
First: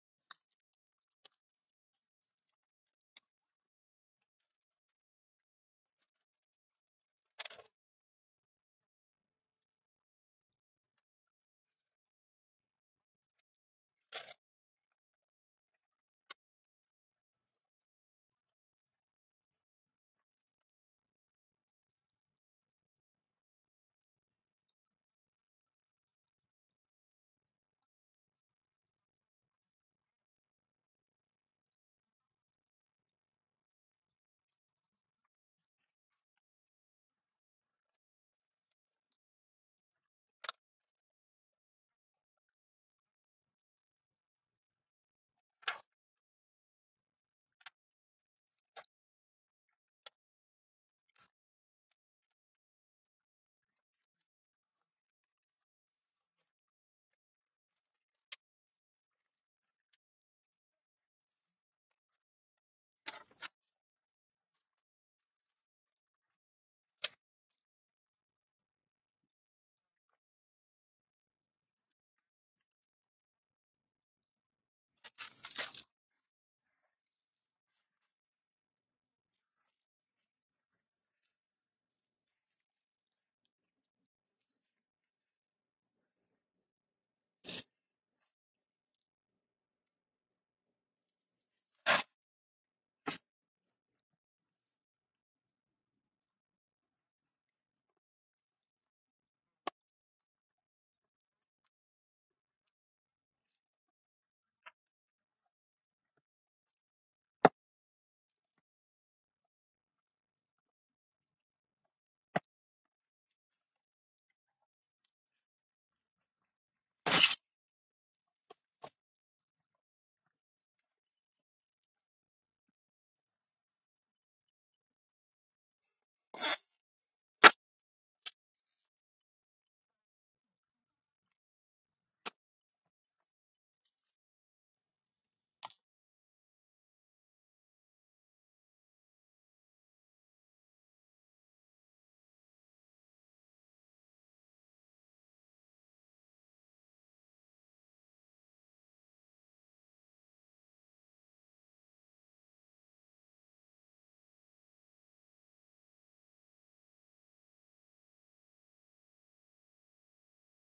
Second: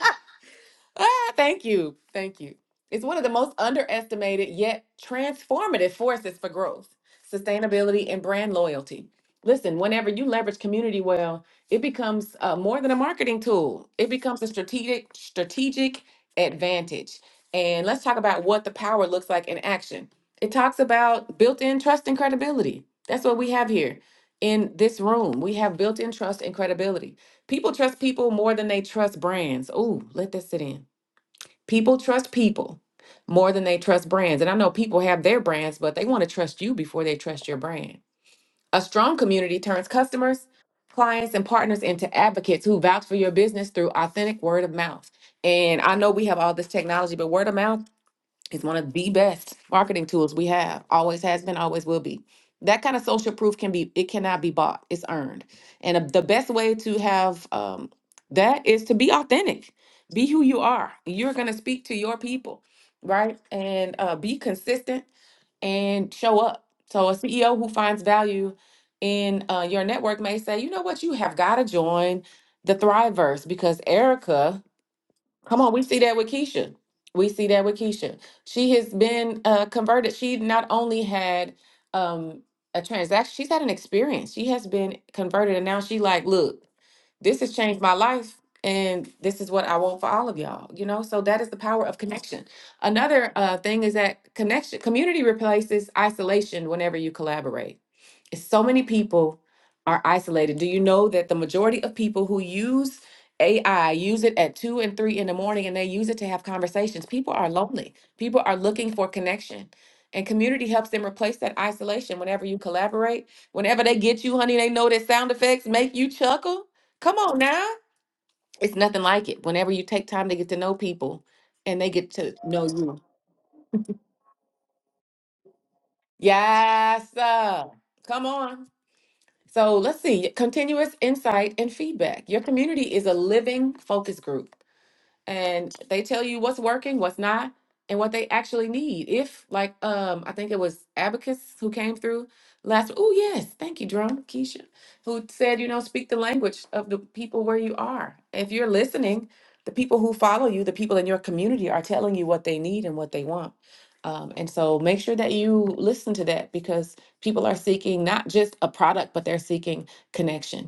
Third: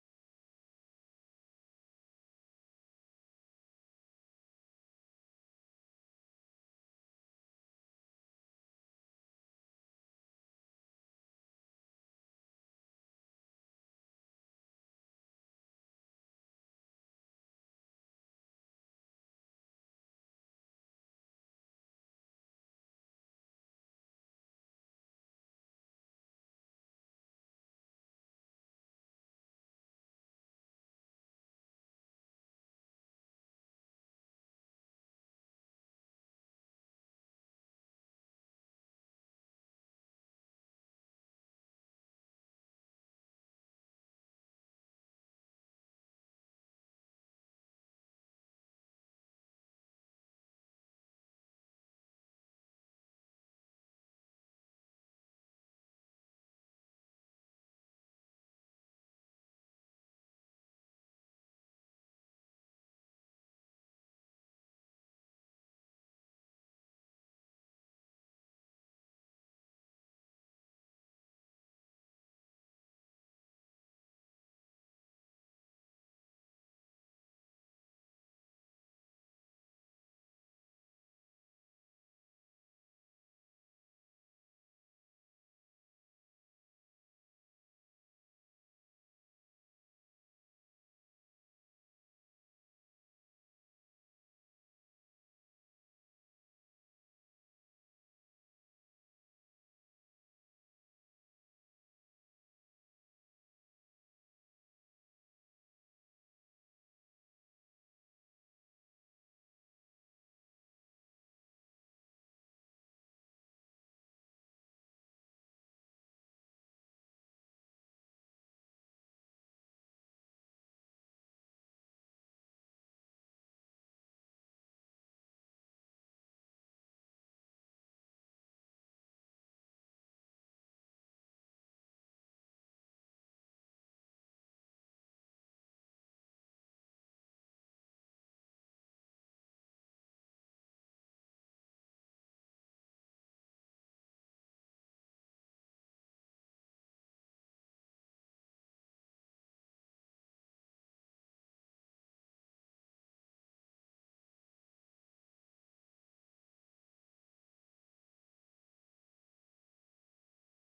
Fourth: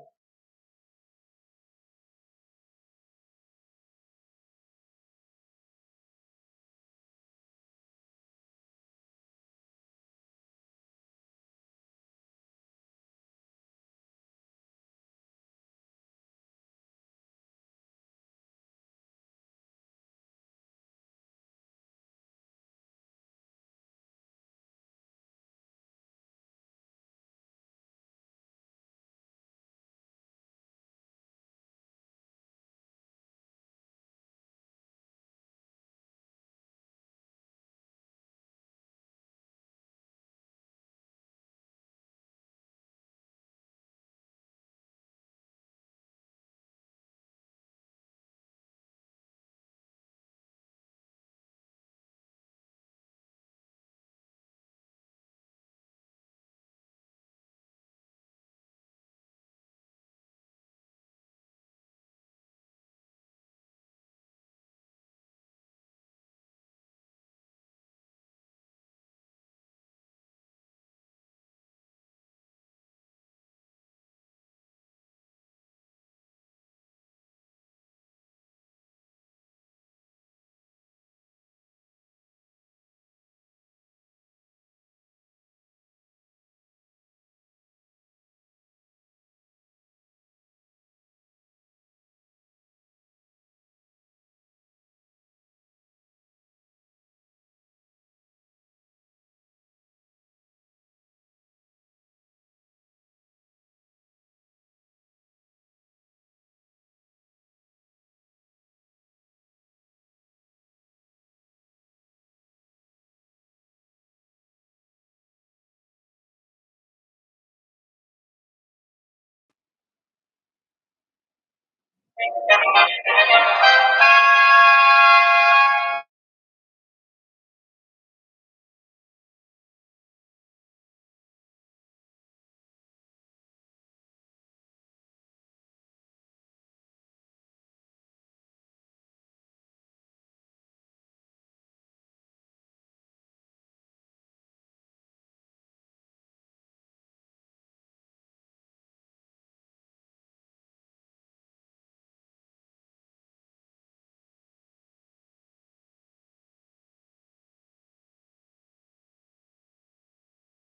[SPEAKER 1] Ah, thank you. Thank you. It's one of the most underestimated yet transformative forces for growth, sustainability, and brand loyalty. Listen, whenever you leverage community well, it becomes uh, more than a marketing tool. It becomes a strategic strategic advantage. And let's talk about what the power looks like in action. It talks about built-in trust and credibility. That's what we have here in this room. We have built-in trust and credibility. People trust people more than they trust brands. Ooh, let that sit in. People trust people more than they trust brands. And I know people have their brands, but they want to trust you before they trust your brand. A strong community turns customers, clients, and partners into advocates who vouch for your business through authentic word of mouth. And I know we have all this technology, but word of mouth it's one of the best marketing tools we have. Always has been, always will be. That kind of social proof can be, it cannot be bought. It's earned. And uh, the best way to have um, that is to be authentic. Be who you are. You're going to speak to your people, right? And uh, be consistent and show up. So a CEO who finds value in uh, your network may say, you know what, you have got to join the Thriveverse because Erica Come on, we see that with Keisha. We see that with Keisha. She has been uh, converted. She not only had um, a transaction, she's had an experience. She has been converted, and now she like, look this has changed my life and this is what i want for all of y'all you know so that is the power of connection another uh, thing is that connection community replaces isolation whenever you collaborate It's so many people are isolated do you know that the majority of people who use ai use it at 2 and 3 in the morning and they use it to have conversations people are lonely people are looking for connection and community helps them replace that isolation whenever you collaborate whenever they get you honey they know that sound effects make you chuckle Come on now. It's nothing like it. Whenever you take time to get to know people and they get to know you. Yes, sir. Come on. So let's see. Continuous insight and feedback. Your community is a living focus group. and they tell you what's working, what's not, and what they actually need. If like um I think it was Abacus who came through last oh yes, thank you, Drum Keisha, who said, you know, speak the language of the people where you are. If you're listening, the people who follow you, the people in your community are telling you what they need and what they want. Um, and so make sure that you listen to that because people are seeking not just a product, but they're seeking connection.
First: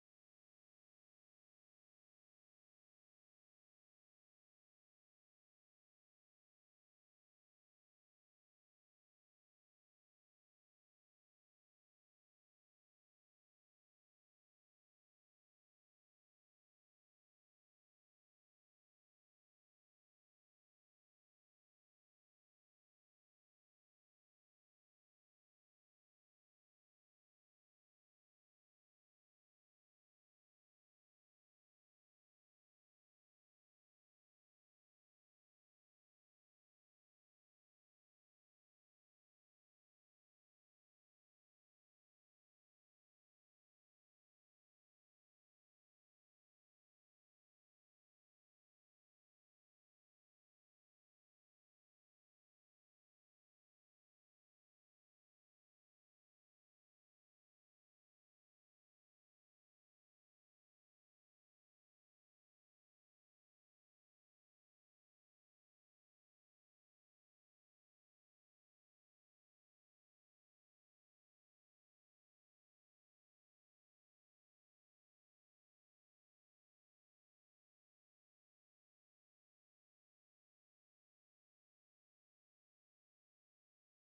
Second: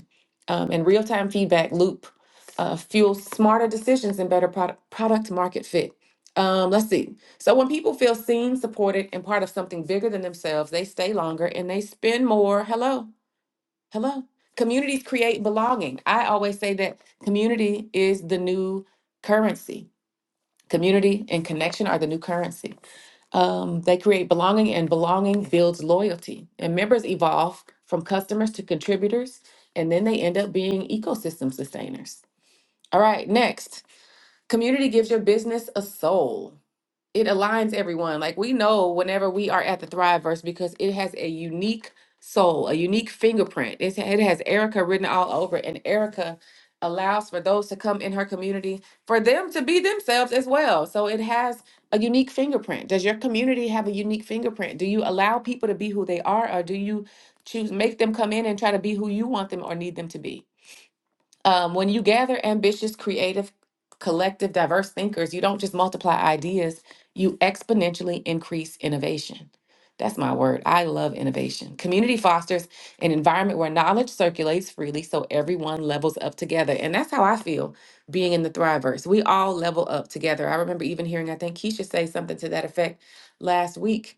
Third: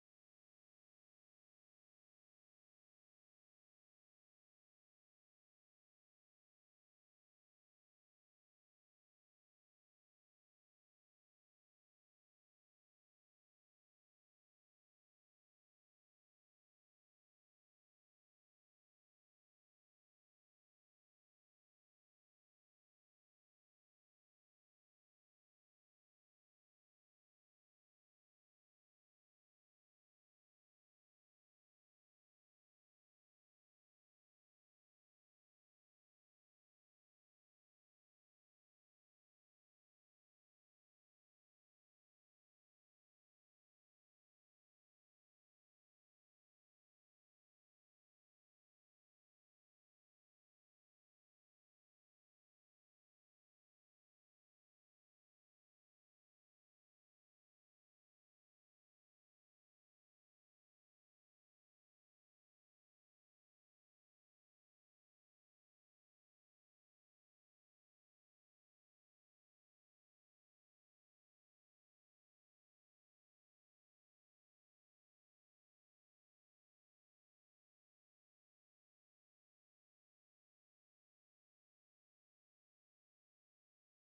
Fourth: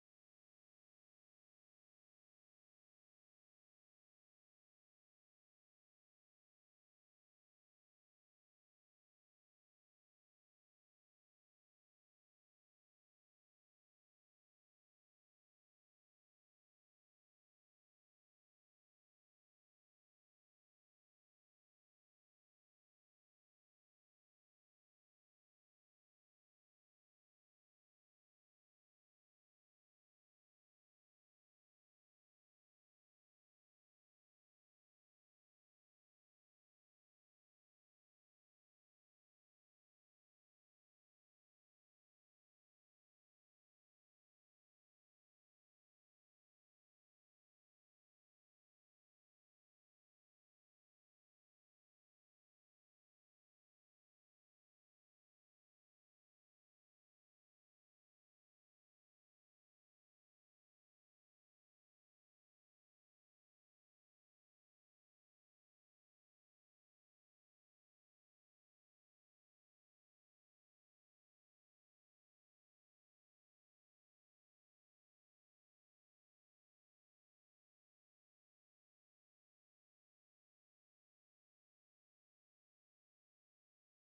[SPEAKER 1] Um, and real time feedback loop uh, fuel smarter decisions and better product, product market fit. Um, let's see. So, when people feel seen, supported, and part of something bigger than themselves, they stay longer and they spend more. Hello, hello. Communities create belonging. I always say that community is the new currency. Community and connection are the new currency. Um, they create belonging, and belonging builds loyalty. And members evolve from customers to contributors, and then they end up being ecosystem sustainers. All right, next. Community gives your business a soul. It aligns everyone. Like we know whenever we are at the Thriveverse because it has a unique soul, a unique fingerprint. It's, it has Erica written all over, it, and Erica allows for those to come in her community for them to be themselves as well. So it has a unique fingerprint. Does your community have a unique fingerprint? Do you allow people to be who they are, or do you choose make them come in and try to be who you want them or need them to be? Um, when you gather ambitious, creative, collective, diverse thinkers, you don't just multiply ideas, you exponentially increase innovation. That's my word. I love innovation. Community fosters an environment where knowledge circulates freely so everyone levels up together. And that's how I feel being in the Thrivers. We all level up together. I remember even hearing, I think Keisha say something to that effect last week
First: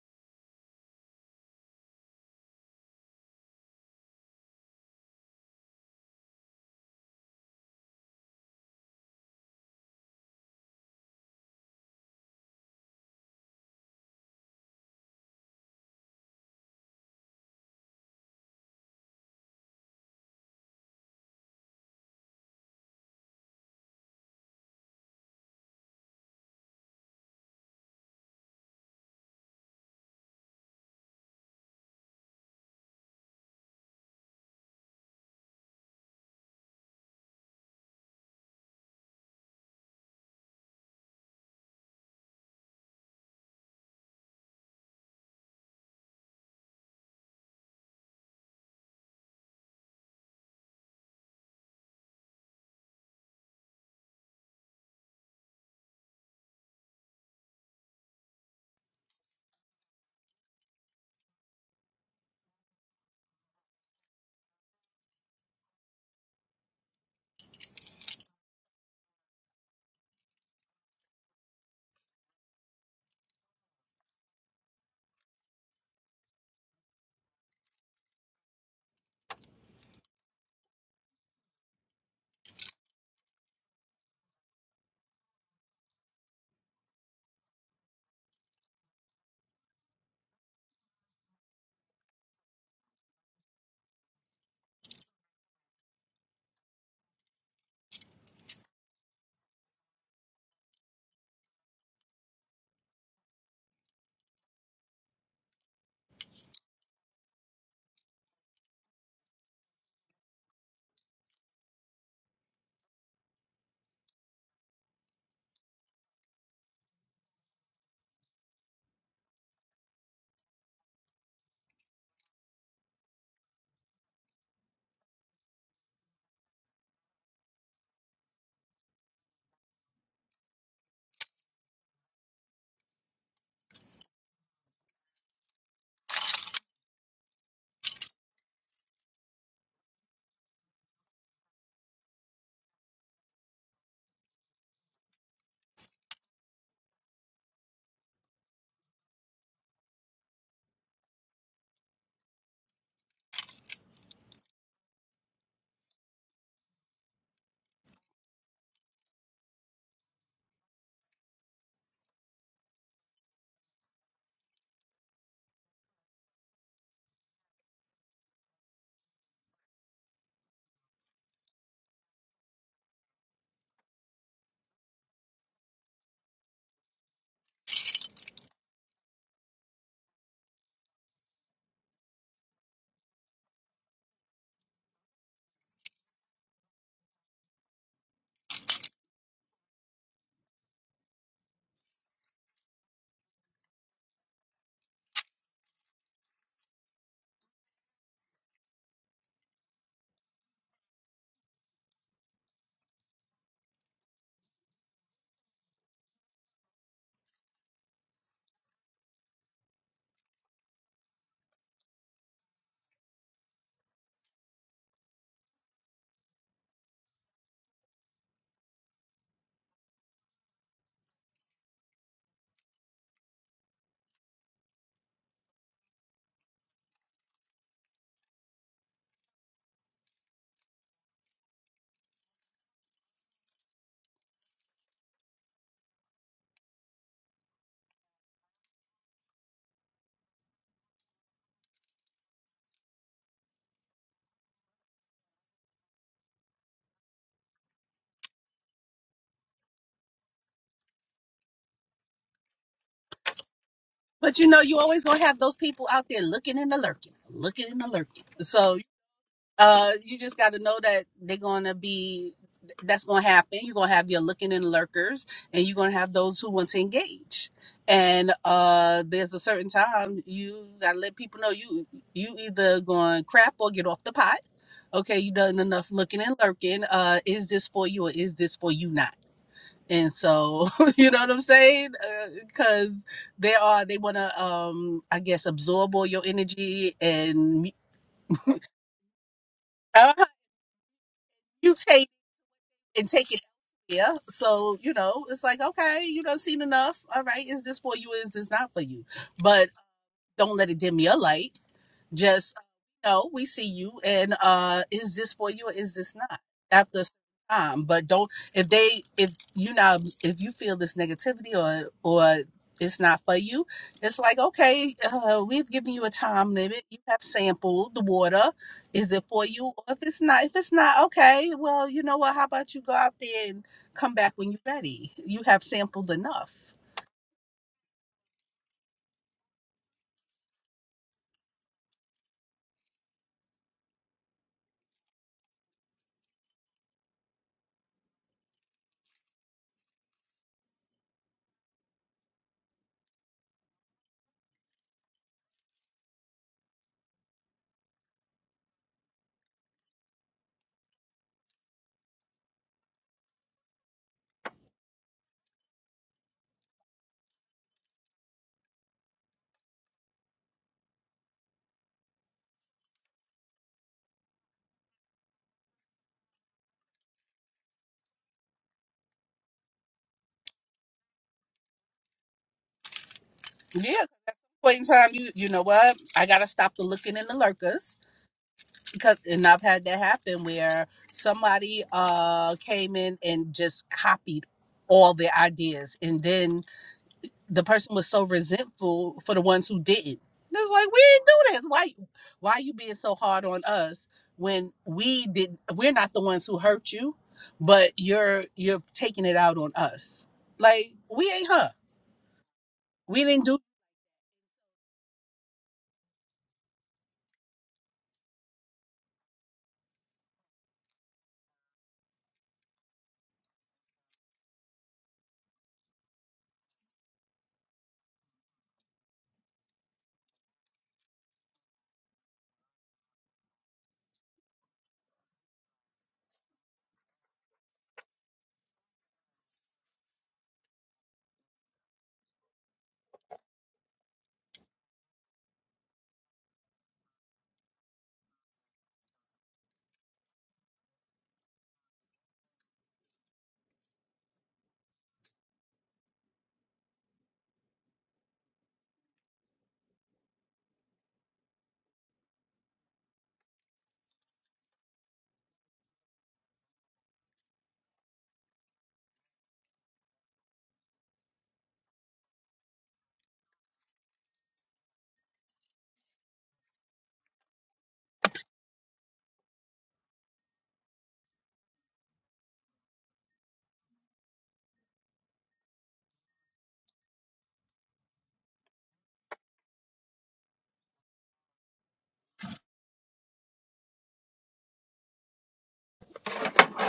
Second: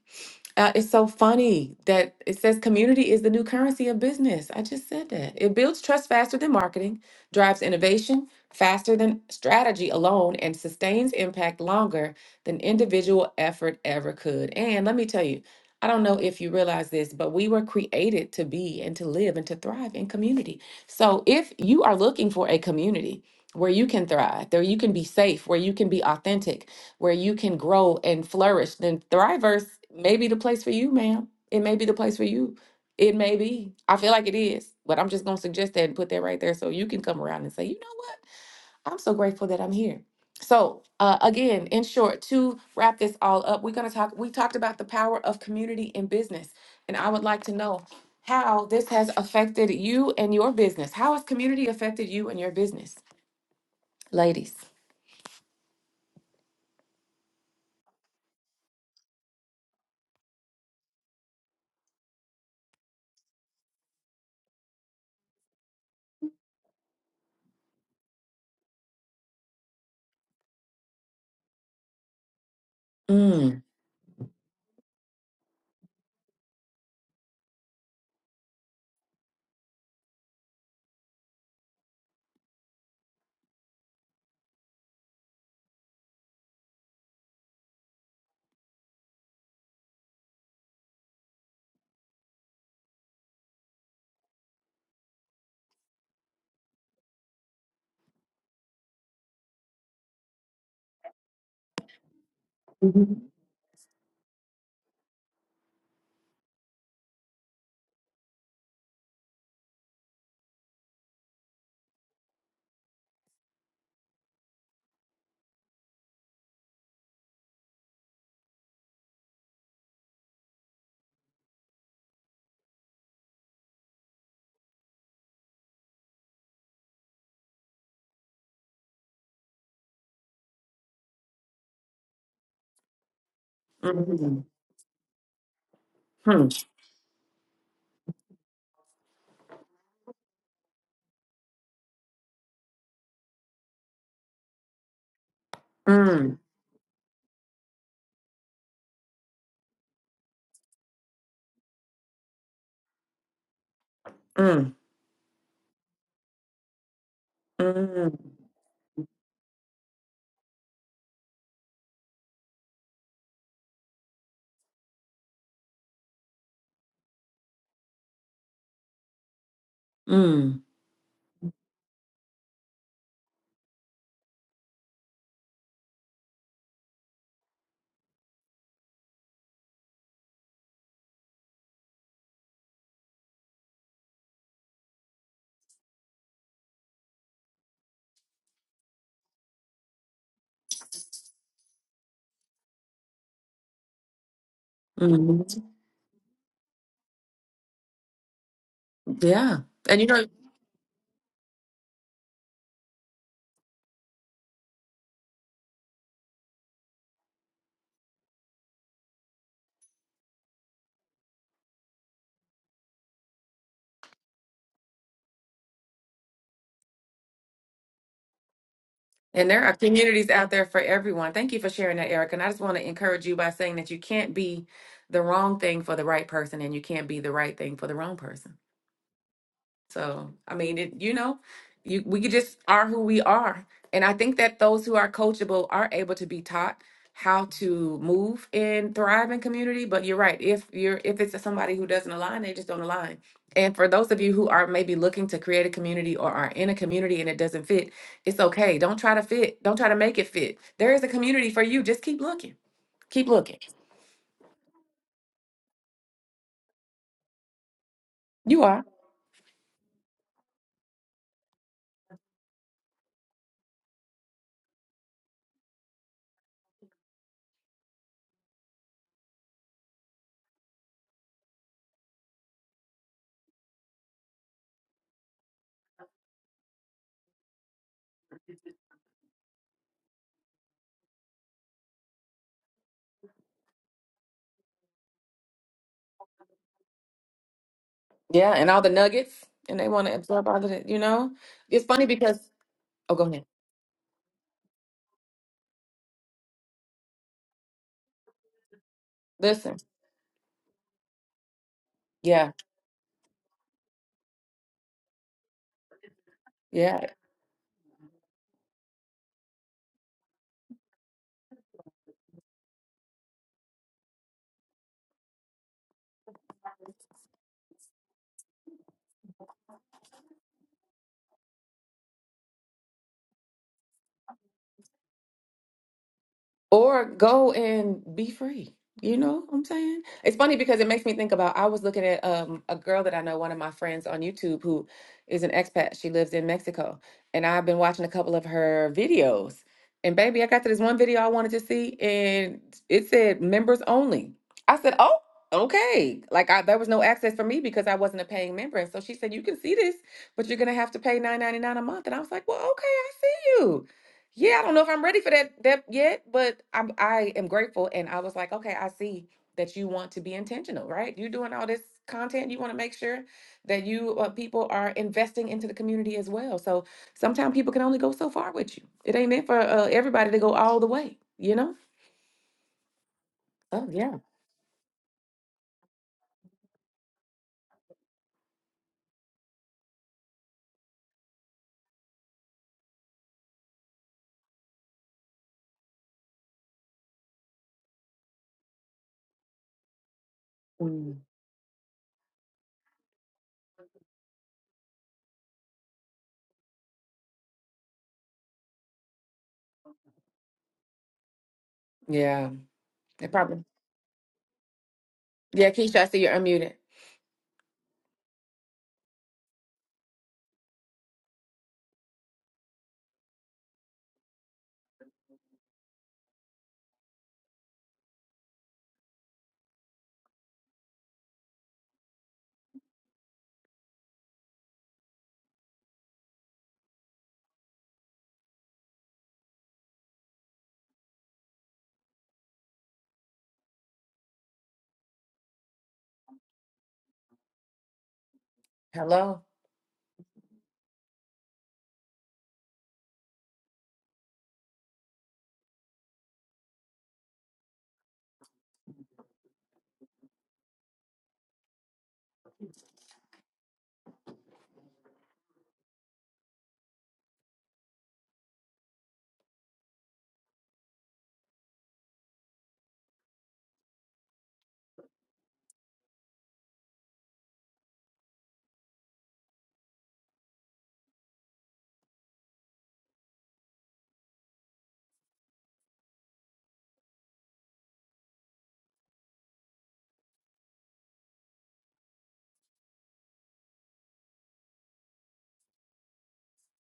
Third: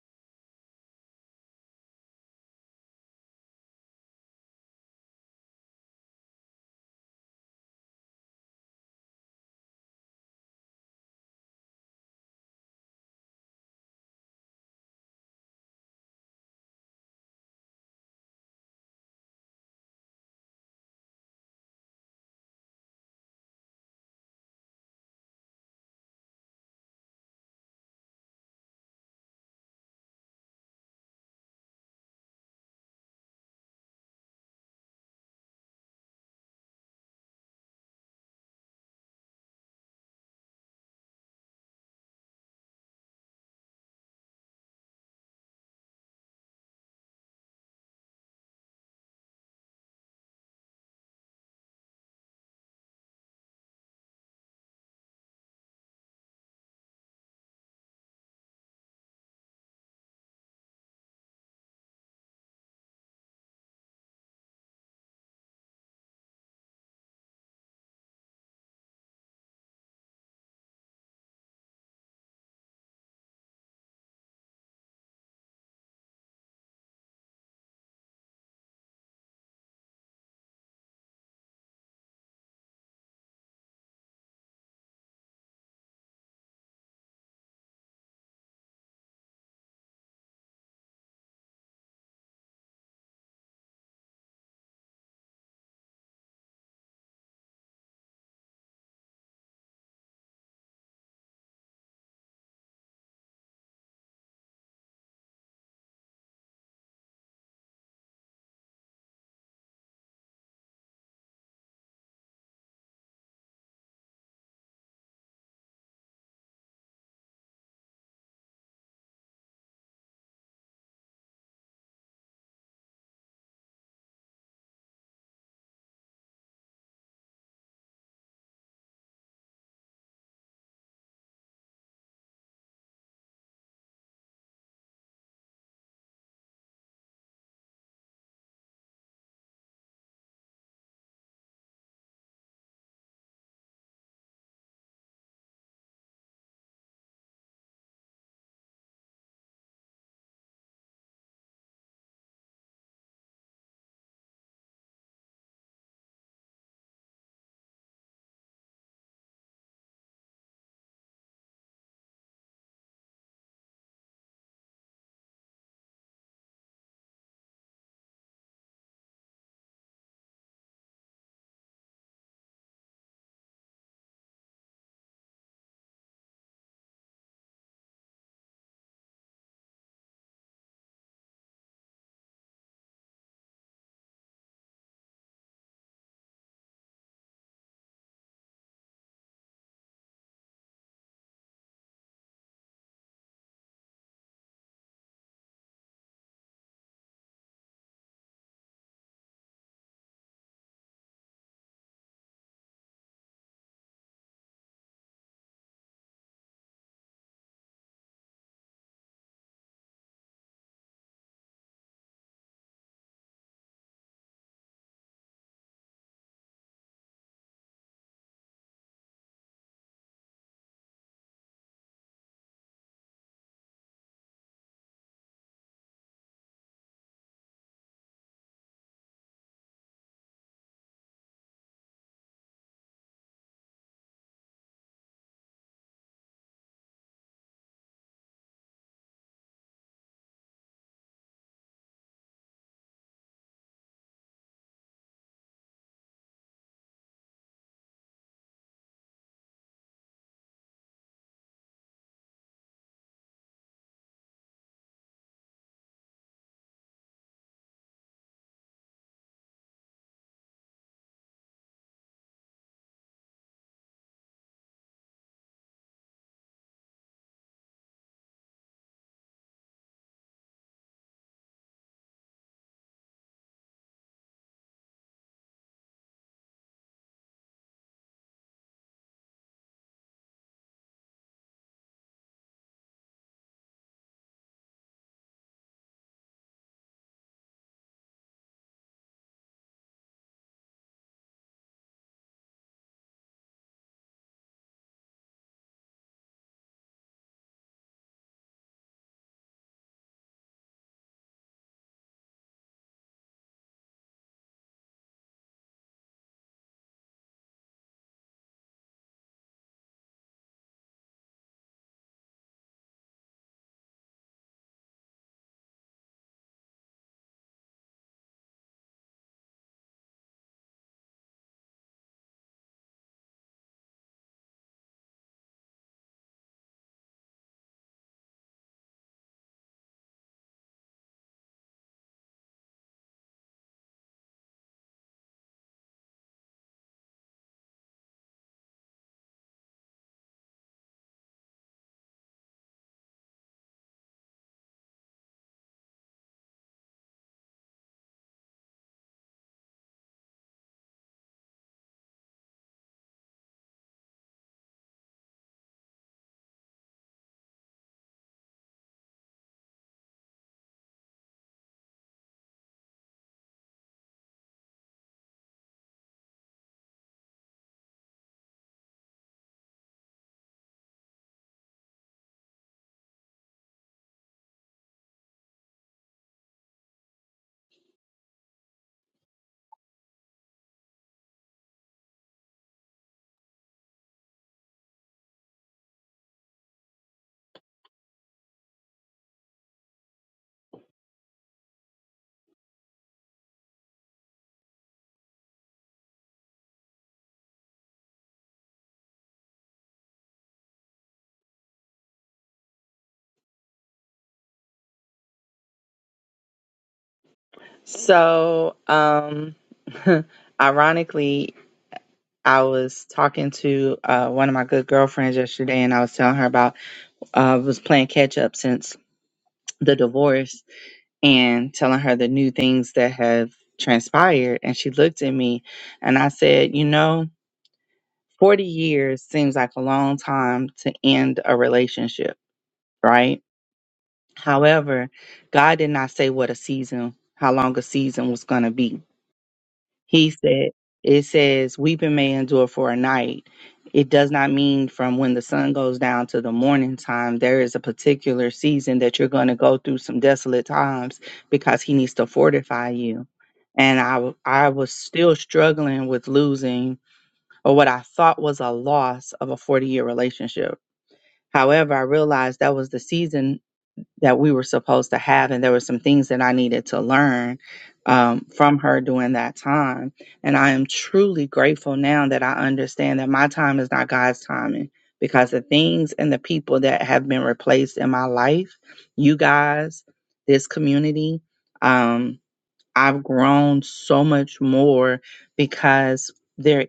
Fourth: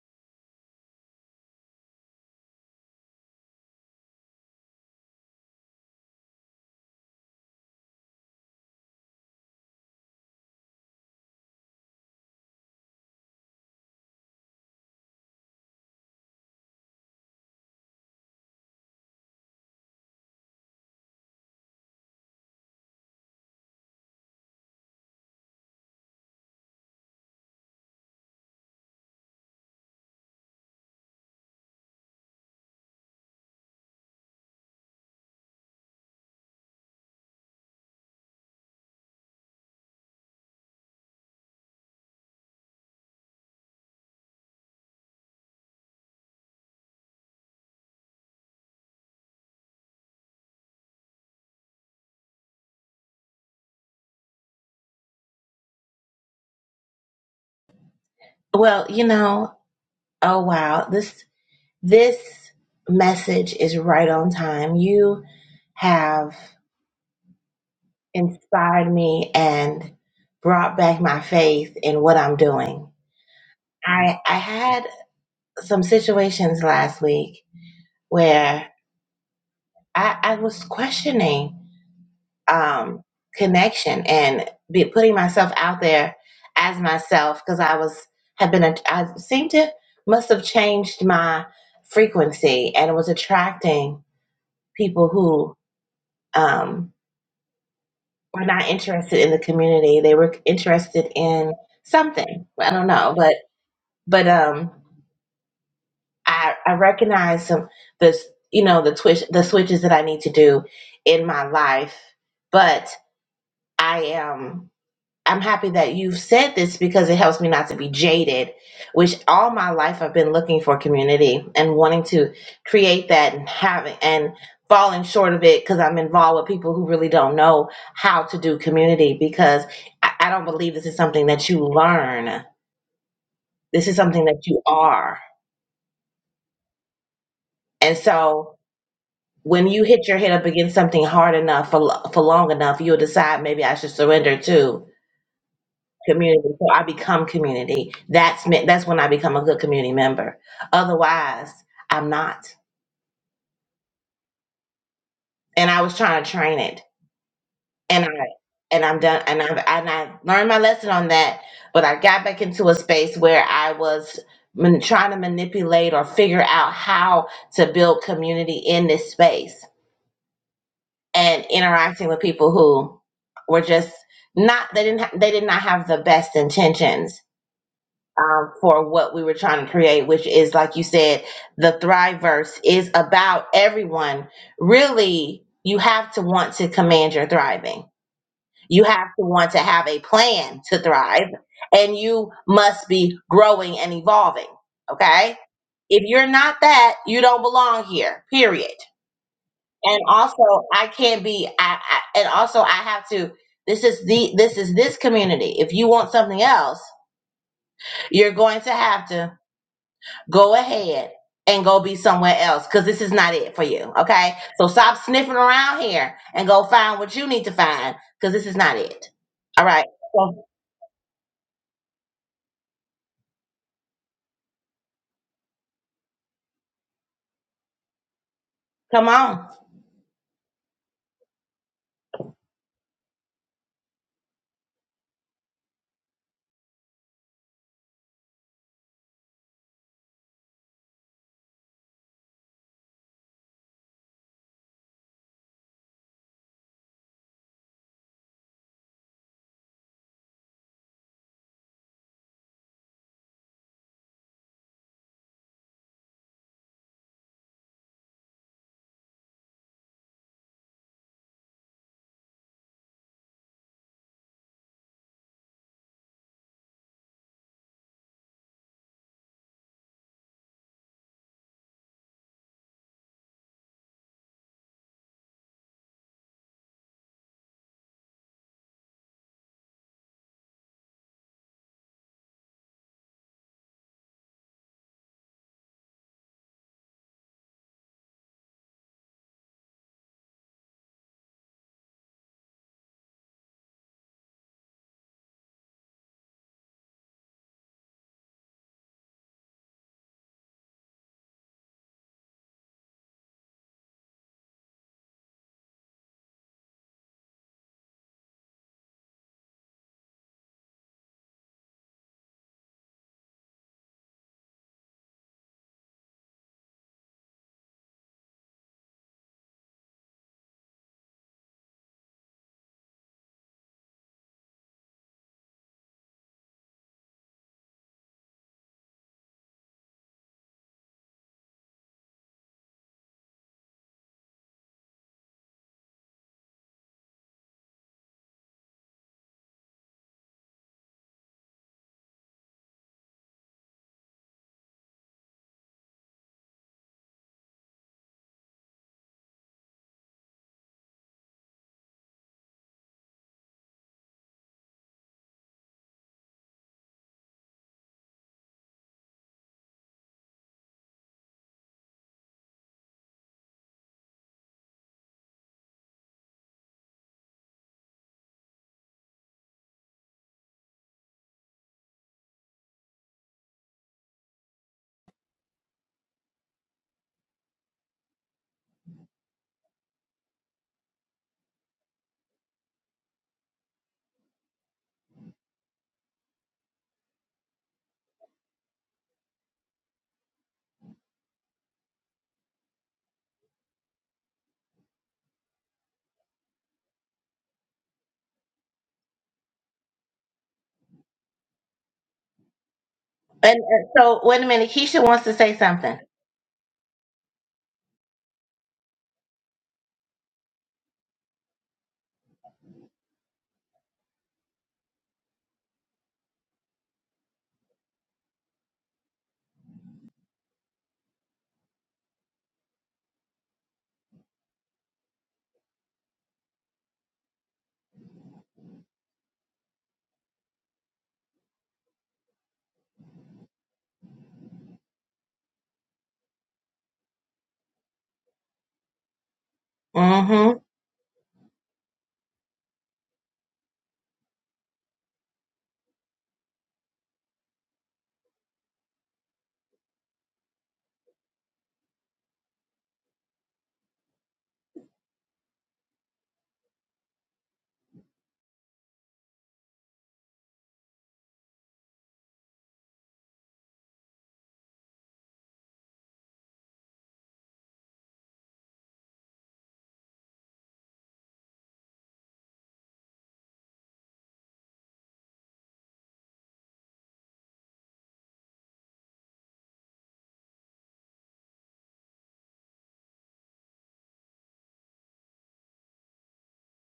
[SPEAKER 1] uh, it's so funny that it says community is the new currency of business. I just said that. It builds trust faster than marketing, drives innovation faster than strategy alone, and sustains impact longer than individual effort ever could. And let me tell you, I don't know if you realize this, but we were created to be and to live and to thrive in community. So if you are looking for a community where you can thrive, there you can be safe, where you can be authentic, where you can grow and flourish, then Thriverse may be the place for you, ma'am. It may be the place for you. It may be. I feel like it is, but I'm just going to suggest that and put that right there so you can come around and say, you know what? I'm so grateful that I'm here. So, uh, again, in short, to wrap this all up, we're going to talk. We talked about the power of community in business, and I would like to know how this has affected you and your business. How has community affected you and your business, ladies?
[SPEAKER 2] Well, you know, oh wow, this this message is right on time. You have inspired me and brought back my faith in what I'm doing.
[SPEAKER 1] Mm.
[SPEAKER 2] I I had some situations last week where I, I was questioning um, connection and be putting myself out there as myself because I was have been a- I seem to must have changed my frequency and was attracting people who um, were not interested in the community. They were interested in something. I don't know,
[SPEAKER 1] Mhm.
[SPEAKER 2] but but um, I I recognize some this you know the twitch the switches that I need to do in my life, but I am. I'm happy that you've said this because it helps me not to be jaded, which all my life I've been looking for community and wanting to create that and having and falling short of it because I'm involved with people who really don't know how to do community because I, I don't believe this is something that you learn. This is something
[SPEAKER 1] Mhm.
[SPEAKER 2] that you are.
[SPEAKER 1] Hmm.
[SPEAKER 2] And so when you hit your head up against something hard enough for, lo- for long enough, you'll decide maybe I should surrender too
[SPEAKER 1] Mm.
[SPEAKER 2] community. So I become community. That's me- that's when I become a good community member. Otherwise, I'm not.
[SPEAKER 1] Mm,
[SPEAKER 2] And I was trying to train it, and
[SPEAKER 1] mm,
[SPEAKER 2] I and I'm done. And I and I learned my lesson on that. But I got back into a space where I was man, trying to manipulate or figure out how to build community in this space
[SPEAKER 1] mm,
[SPEAKER 2] and interacting with people who were just not they didn't ha- they did not have the best intentions um, for what we were trying to create, which is, like you said, the Thriveverse is about everyone. Really, you have to want to command your thriving. You have to want to have a plan to thrive, and you must be growing and evolving. Okay?
[SPEAKER 1] mm.
[SPEAKER 2] If you're not that, you don't belong here, period.
[SPEAKER 1] Yeah.
[SPEAKER 2] And
[SPEAKER 1] And you know,
[SPEAKER 2] also, I can't be, I, I and also, I have to. This is the this is this community. If you want something else, you're going to have to go ahead and go be somewhere else because this is not it for you. Okay. So stop sniffing around here and go find what you need to find because this is not it.
[SPEAKER 1] and there
[SPEAKER 2] All
[SPEAKER 1] are
[SPEAKER 2] right.
[SPEAKER 1] communities
[SPEAKER 2] So
[SPEAKER 1] out there for everyone. Thank you for sharing that, Eric. And I just want to encourage you by saying that you can't be the wrong thing for the right person and you can't be the right thing for the wrong person.
[SPEAKER 2] come on.
[SPEAKER 1] So, I mean, it, you know, you, we could just are who we are. And I think that those who are coachable are able to be taught how to move and thrive in community. But you're right. If you're, if it's somebody who doesn't align, they just don't align. And for those of you who are maybe looking to create a community or are in a community and it doesn't fit, it's okay. Don't try to fit. Don't try to make it fit. There is a community for you. Just keep looking. Keep looking.
[SPEAKER 4] But you know, you always gonna have those people out there looking and a lurking, looking and a lurking.
[SPEAKER 1] You
[SPEAKER 4] So
[SPEAKER 1] are.
[SPEAKER 4] Uh, you just got to know that they're gonna be. That's gonna happen. You're gonna have your looking and lurkers, and you're gonna have those who want to engage. And uh, there's a certain time you gotta let people know you you either going crap or get off the pot. Okay, you done enough looking and lurking. Uh, is this for you or is this for you not? And so [laughs] you know what I'm saying? Because they are they wanna um I guess absorb all your energy and
[SPEAKER 1] Yeah, and all the nuggets, and they want
[SPEAKER 4] uh,
[SPEAKER 1] to absorb all of it. You know, it's
[SPEAKER 4] mutate [laughs]
[SPEAKER 1] funny because
[SPEAKER 4] and
[SPEAKER 1] oh, go
[SPEAKER 4] take it
[SPEAKER 1] ahead.
[SPEAKER 4] yeah so you know it's like okay you done seen enough all right is this for you is this not for you but
[SPEAKER 1] Listen,
[SPEAKER 4] don't let it dim your light
[SPEAKER 1] yeah,
[SPEAKER 4] just no, we see you, and uh, is this for you or is this not? After
[SPEAKER 1] yeah.
[SPEAKER 4] a certain time, but don't if they if you not if you feel this negativity or or it's not for you, it's like okay, uh, we've given you a time limit. You have sampled the water. Is it for you? Or if it's not, if it's not okay, well, you know what? How about you go out there and come back when you're ready? You have sampled enough.
[SPEAKER 1] or go and be free. You know what I'm saying? It's funny because it makes me think about I was looking at um a girl that I know, one of my friends on YouTube who is an expat. She lives in Mexico. And I've been watching a couple of her videos. And baby, I got to this one video I wanted to see and it said members only. I said, "Oh, okay." Like I, there was no access for me because I wasn't a paying member. And so she said, "You can see this, but you're going to have to pay 9.99 a month." And I was like, "Well, okay, I see you." Yeah, I don't know if I'm ready for that that yet, but I'm I am grateful and I was like, okay, I see that you want to be intentional, right? You're doing all this content, you want to make sure that you uh, people are investing into the community as well. So sometimes people can only go so far with you. It ain't meant for uh, everybody to go all the way, you know? Oh
[SPEAKER 4] Yeah,
[SPEAKER 1] yeah.
[SPEAKER 4] point in time, you you know what? I gotta stop the looking and the lurkers because and I've had that happen where somebody uh came in and just copied all their ideas and then the person was so resentful for the ones who didn't. And it's like we
[SPEAKER 1] Mm,
[SPEAKER 4] didn't do this. Why why you being so hard on us when we did we're not the ones who hurt you, but you're you're taking it out on us. Like we ain't her.
[SPEAKER 1] yeah.
[SPEAKER 4] We
[SPEAKER 1] It
[SPEAKER 4] didn't
[SPEAKER 2] And,
[SPEAKER 4] do
[SPEAKER 1] probably.
[SPEAKER 2] and so wait a minute. Keisha wants to say
[SPEAKER 1] Yeah,
[SPEAKER 2] something.
[SPEAKER 1] Keisha, I see you're unmuted.
[SPEAKER 3] So, um, [laughs] ironically, I was talking to uh, one of my good girlfriends yesterday and I was telling her about uh, I was playing catch up since the divorce and telling her the new things that have transpired. And she looked at me and I said, You know, 40 years seems like a long time to end a relationship, right? However, God did not say what a season, how long a season was going to be.
[SPEAKER 1] Hello.
[SPEAKER 2] Mm
[SPEAKER 3] He
[SPEAKER 2] hmm.
[SPEAKER 3] said, it says, weeping may endure for a night. It does not mean from when the sun goes down to the morning time. There is a particular season that you're going to go through some desolate times because he needs to fortify you. And I, w- I was still struggling with losing or what I thought was a loss of a 40 year relationship. However, I realized that was the season that we were supposed to have. And there were some things that I needed to learn um, from her during that time. And I am truly grateful now that I understand that my time is not God's timing because the things and the people that have been replaced in my life, you guys, this community, um, I've grown so much more because there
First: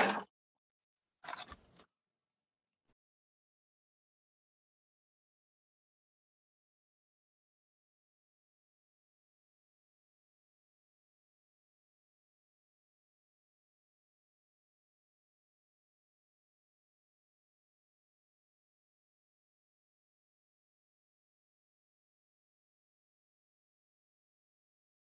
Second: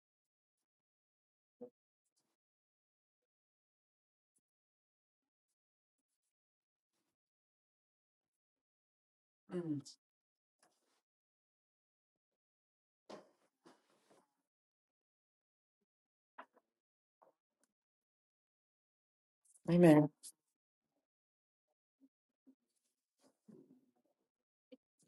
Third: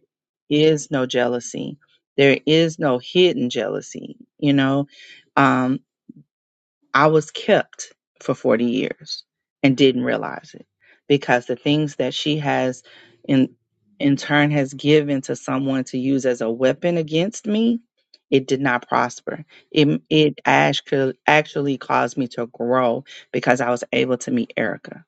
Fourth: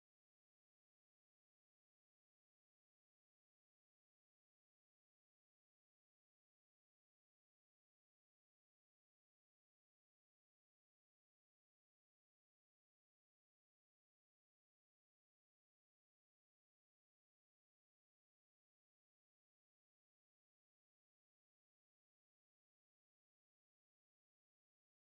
[SPEAKER 3] is no jealousy. There is no hidden jealousy, you know Um, I was kept for 40 years and
[SPEAKER 1] Mm,
[SPEAKER 3] didn't realize it because the things that she has in in turn has given to someone to use as a weapon against me, it did not prosper.
[SPEAKER 1] Amen.
[SPEAKER 3] It it actually actually caused me to grow because I was able to meet Erica.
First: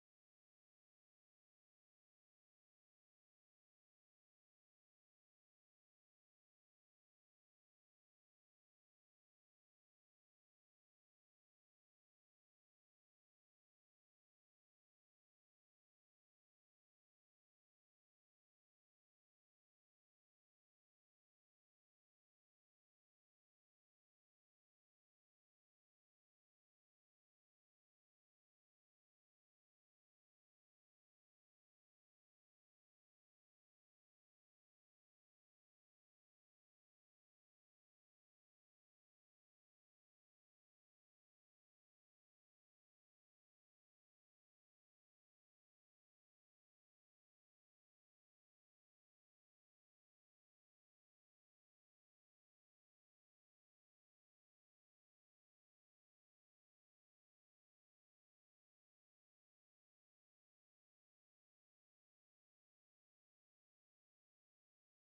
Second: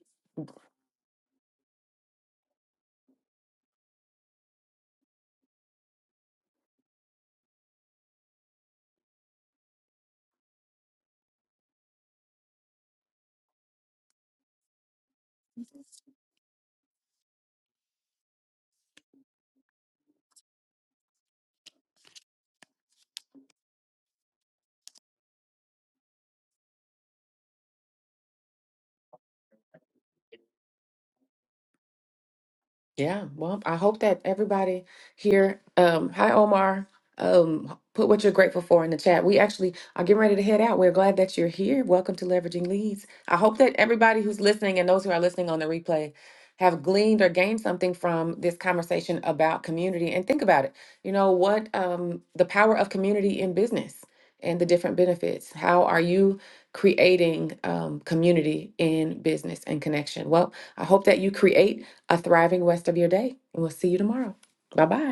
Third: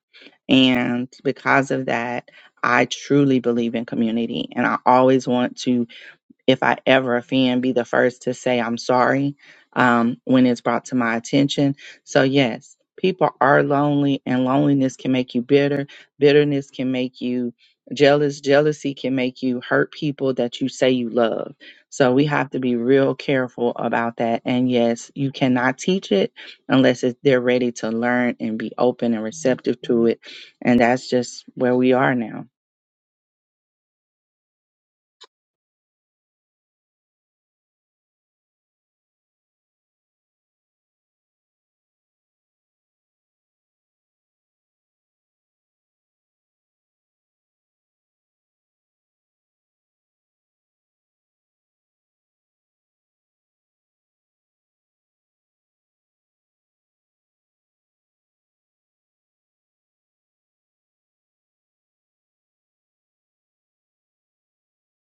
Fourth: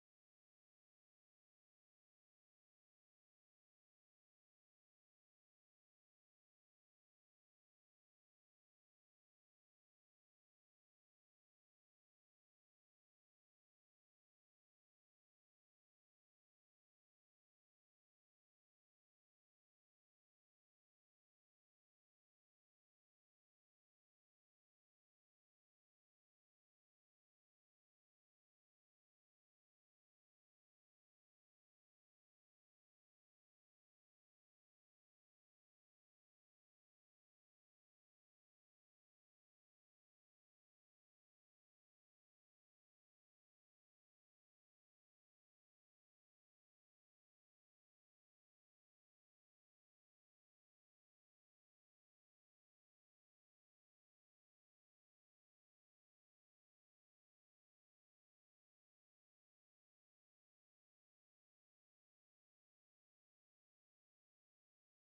[SPEAKER 3] And because of that, I truly believe in community and I always want to if I ever offend, be the first to say I'm sorry um, when it's brought to my attention. So, yes, people are lonely, and loneliness can make you bitter. Bitterness can make you jealous. Jealousy can make you hurt people that you say you love. So, we have to be real careful about that. And yes, you cannot teach it unless it, they're ready to learn and be open and receptive to it. And that's just where we are now.
[SPEAKER 1] Yeah, well, I hope that everybody here, um, hi Omar, um, put what you're grateful for in the chat. We actually are getting ready to head out. We're glad that you're here. Welcome to Leveraging Leads. I hope that everybody who's listening and those who are listening on the replay have gleaned or gained something from this conversation about community. And think about it, you know, what um, the power of community in business and the different benefits. How are you creating um, community in business and connection? Well, I hope that you create a thriving rest of your day. And we'll see you tomorrow. Bye bye.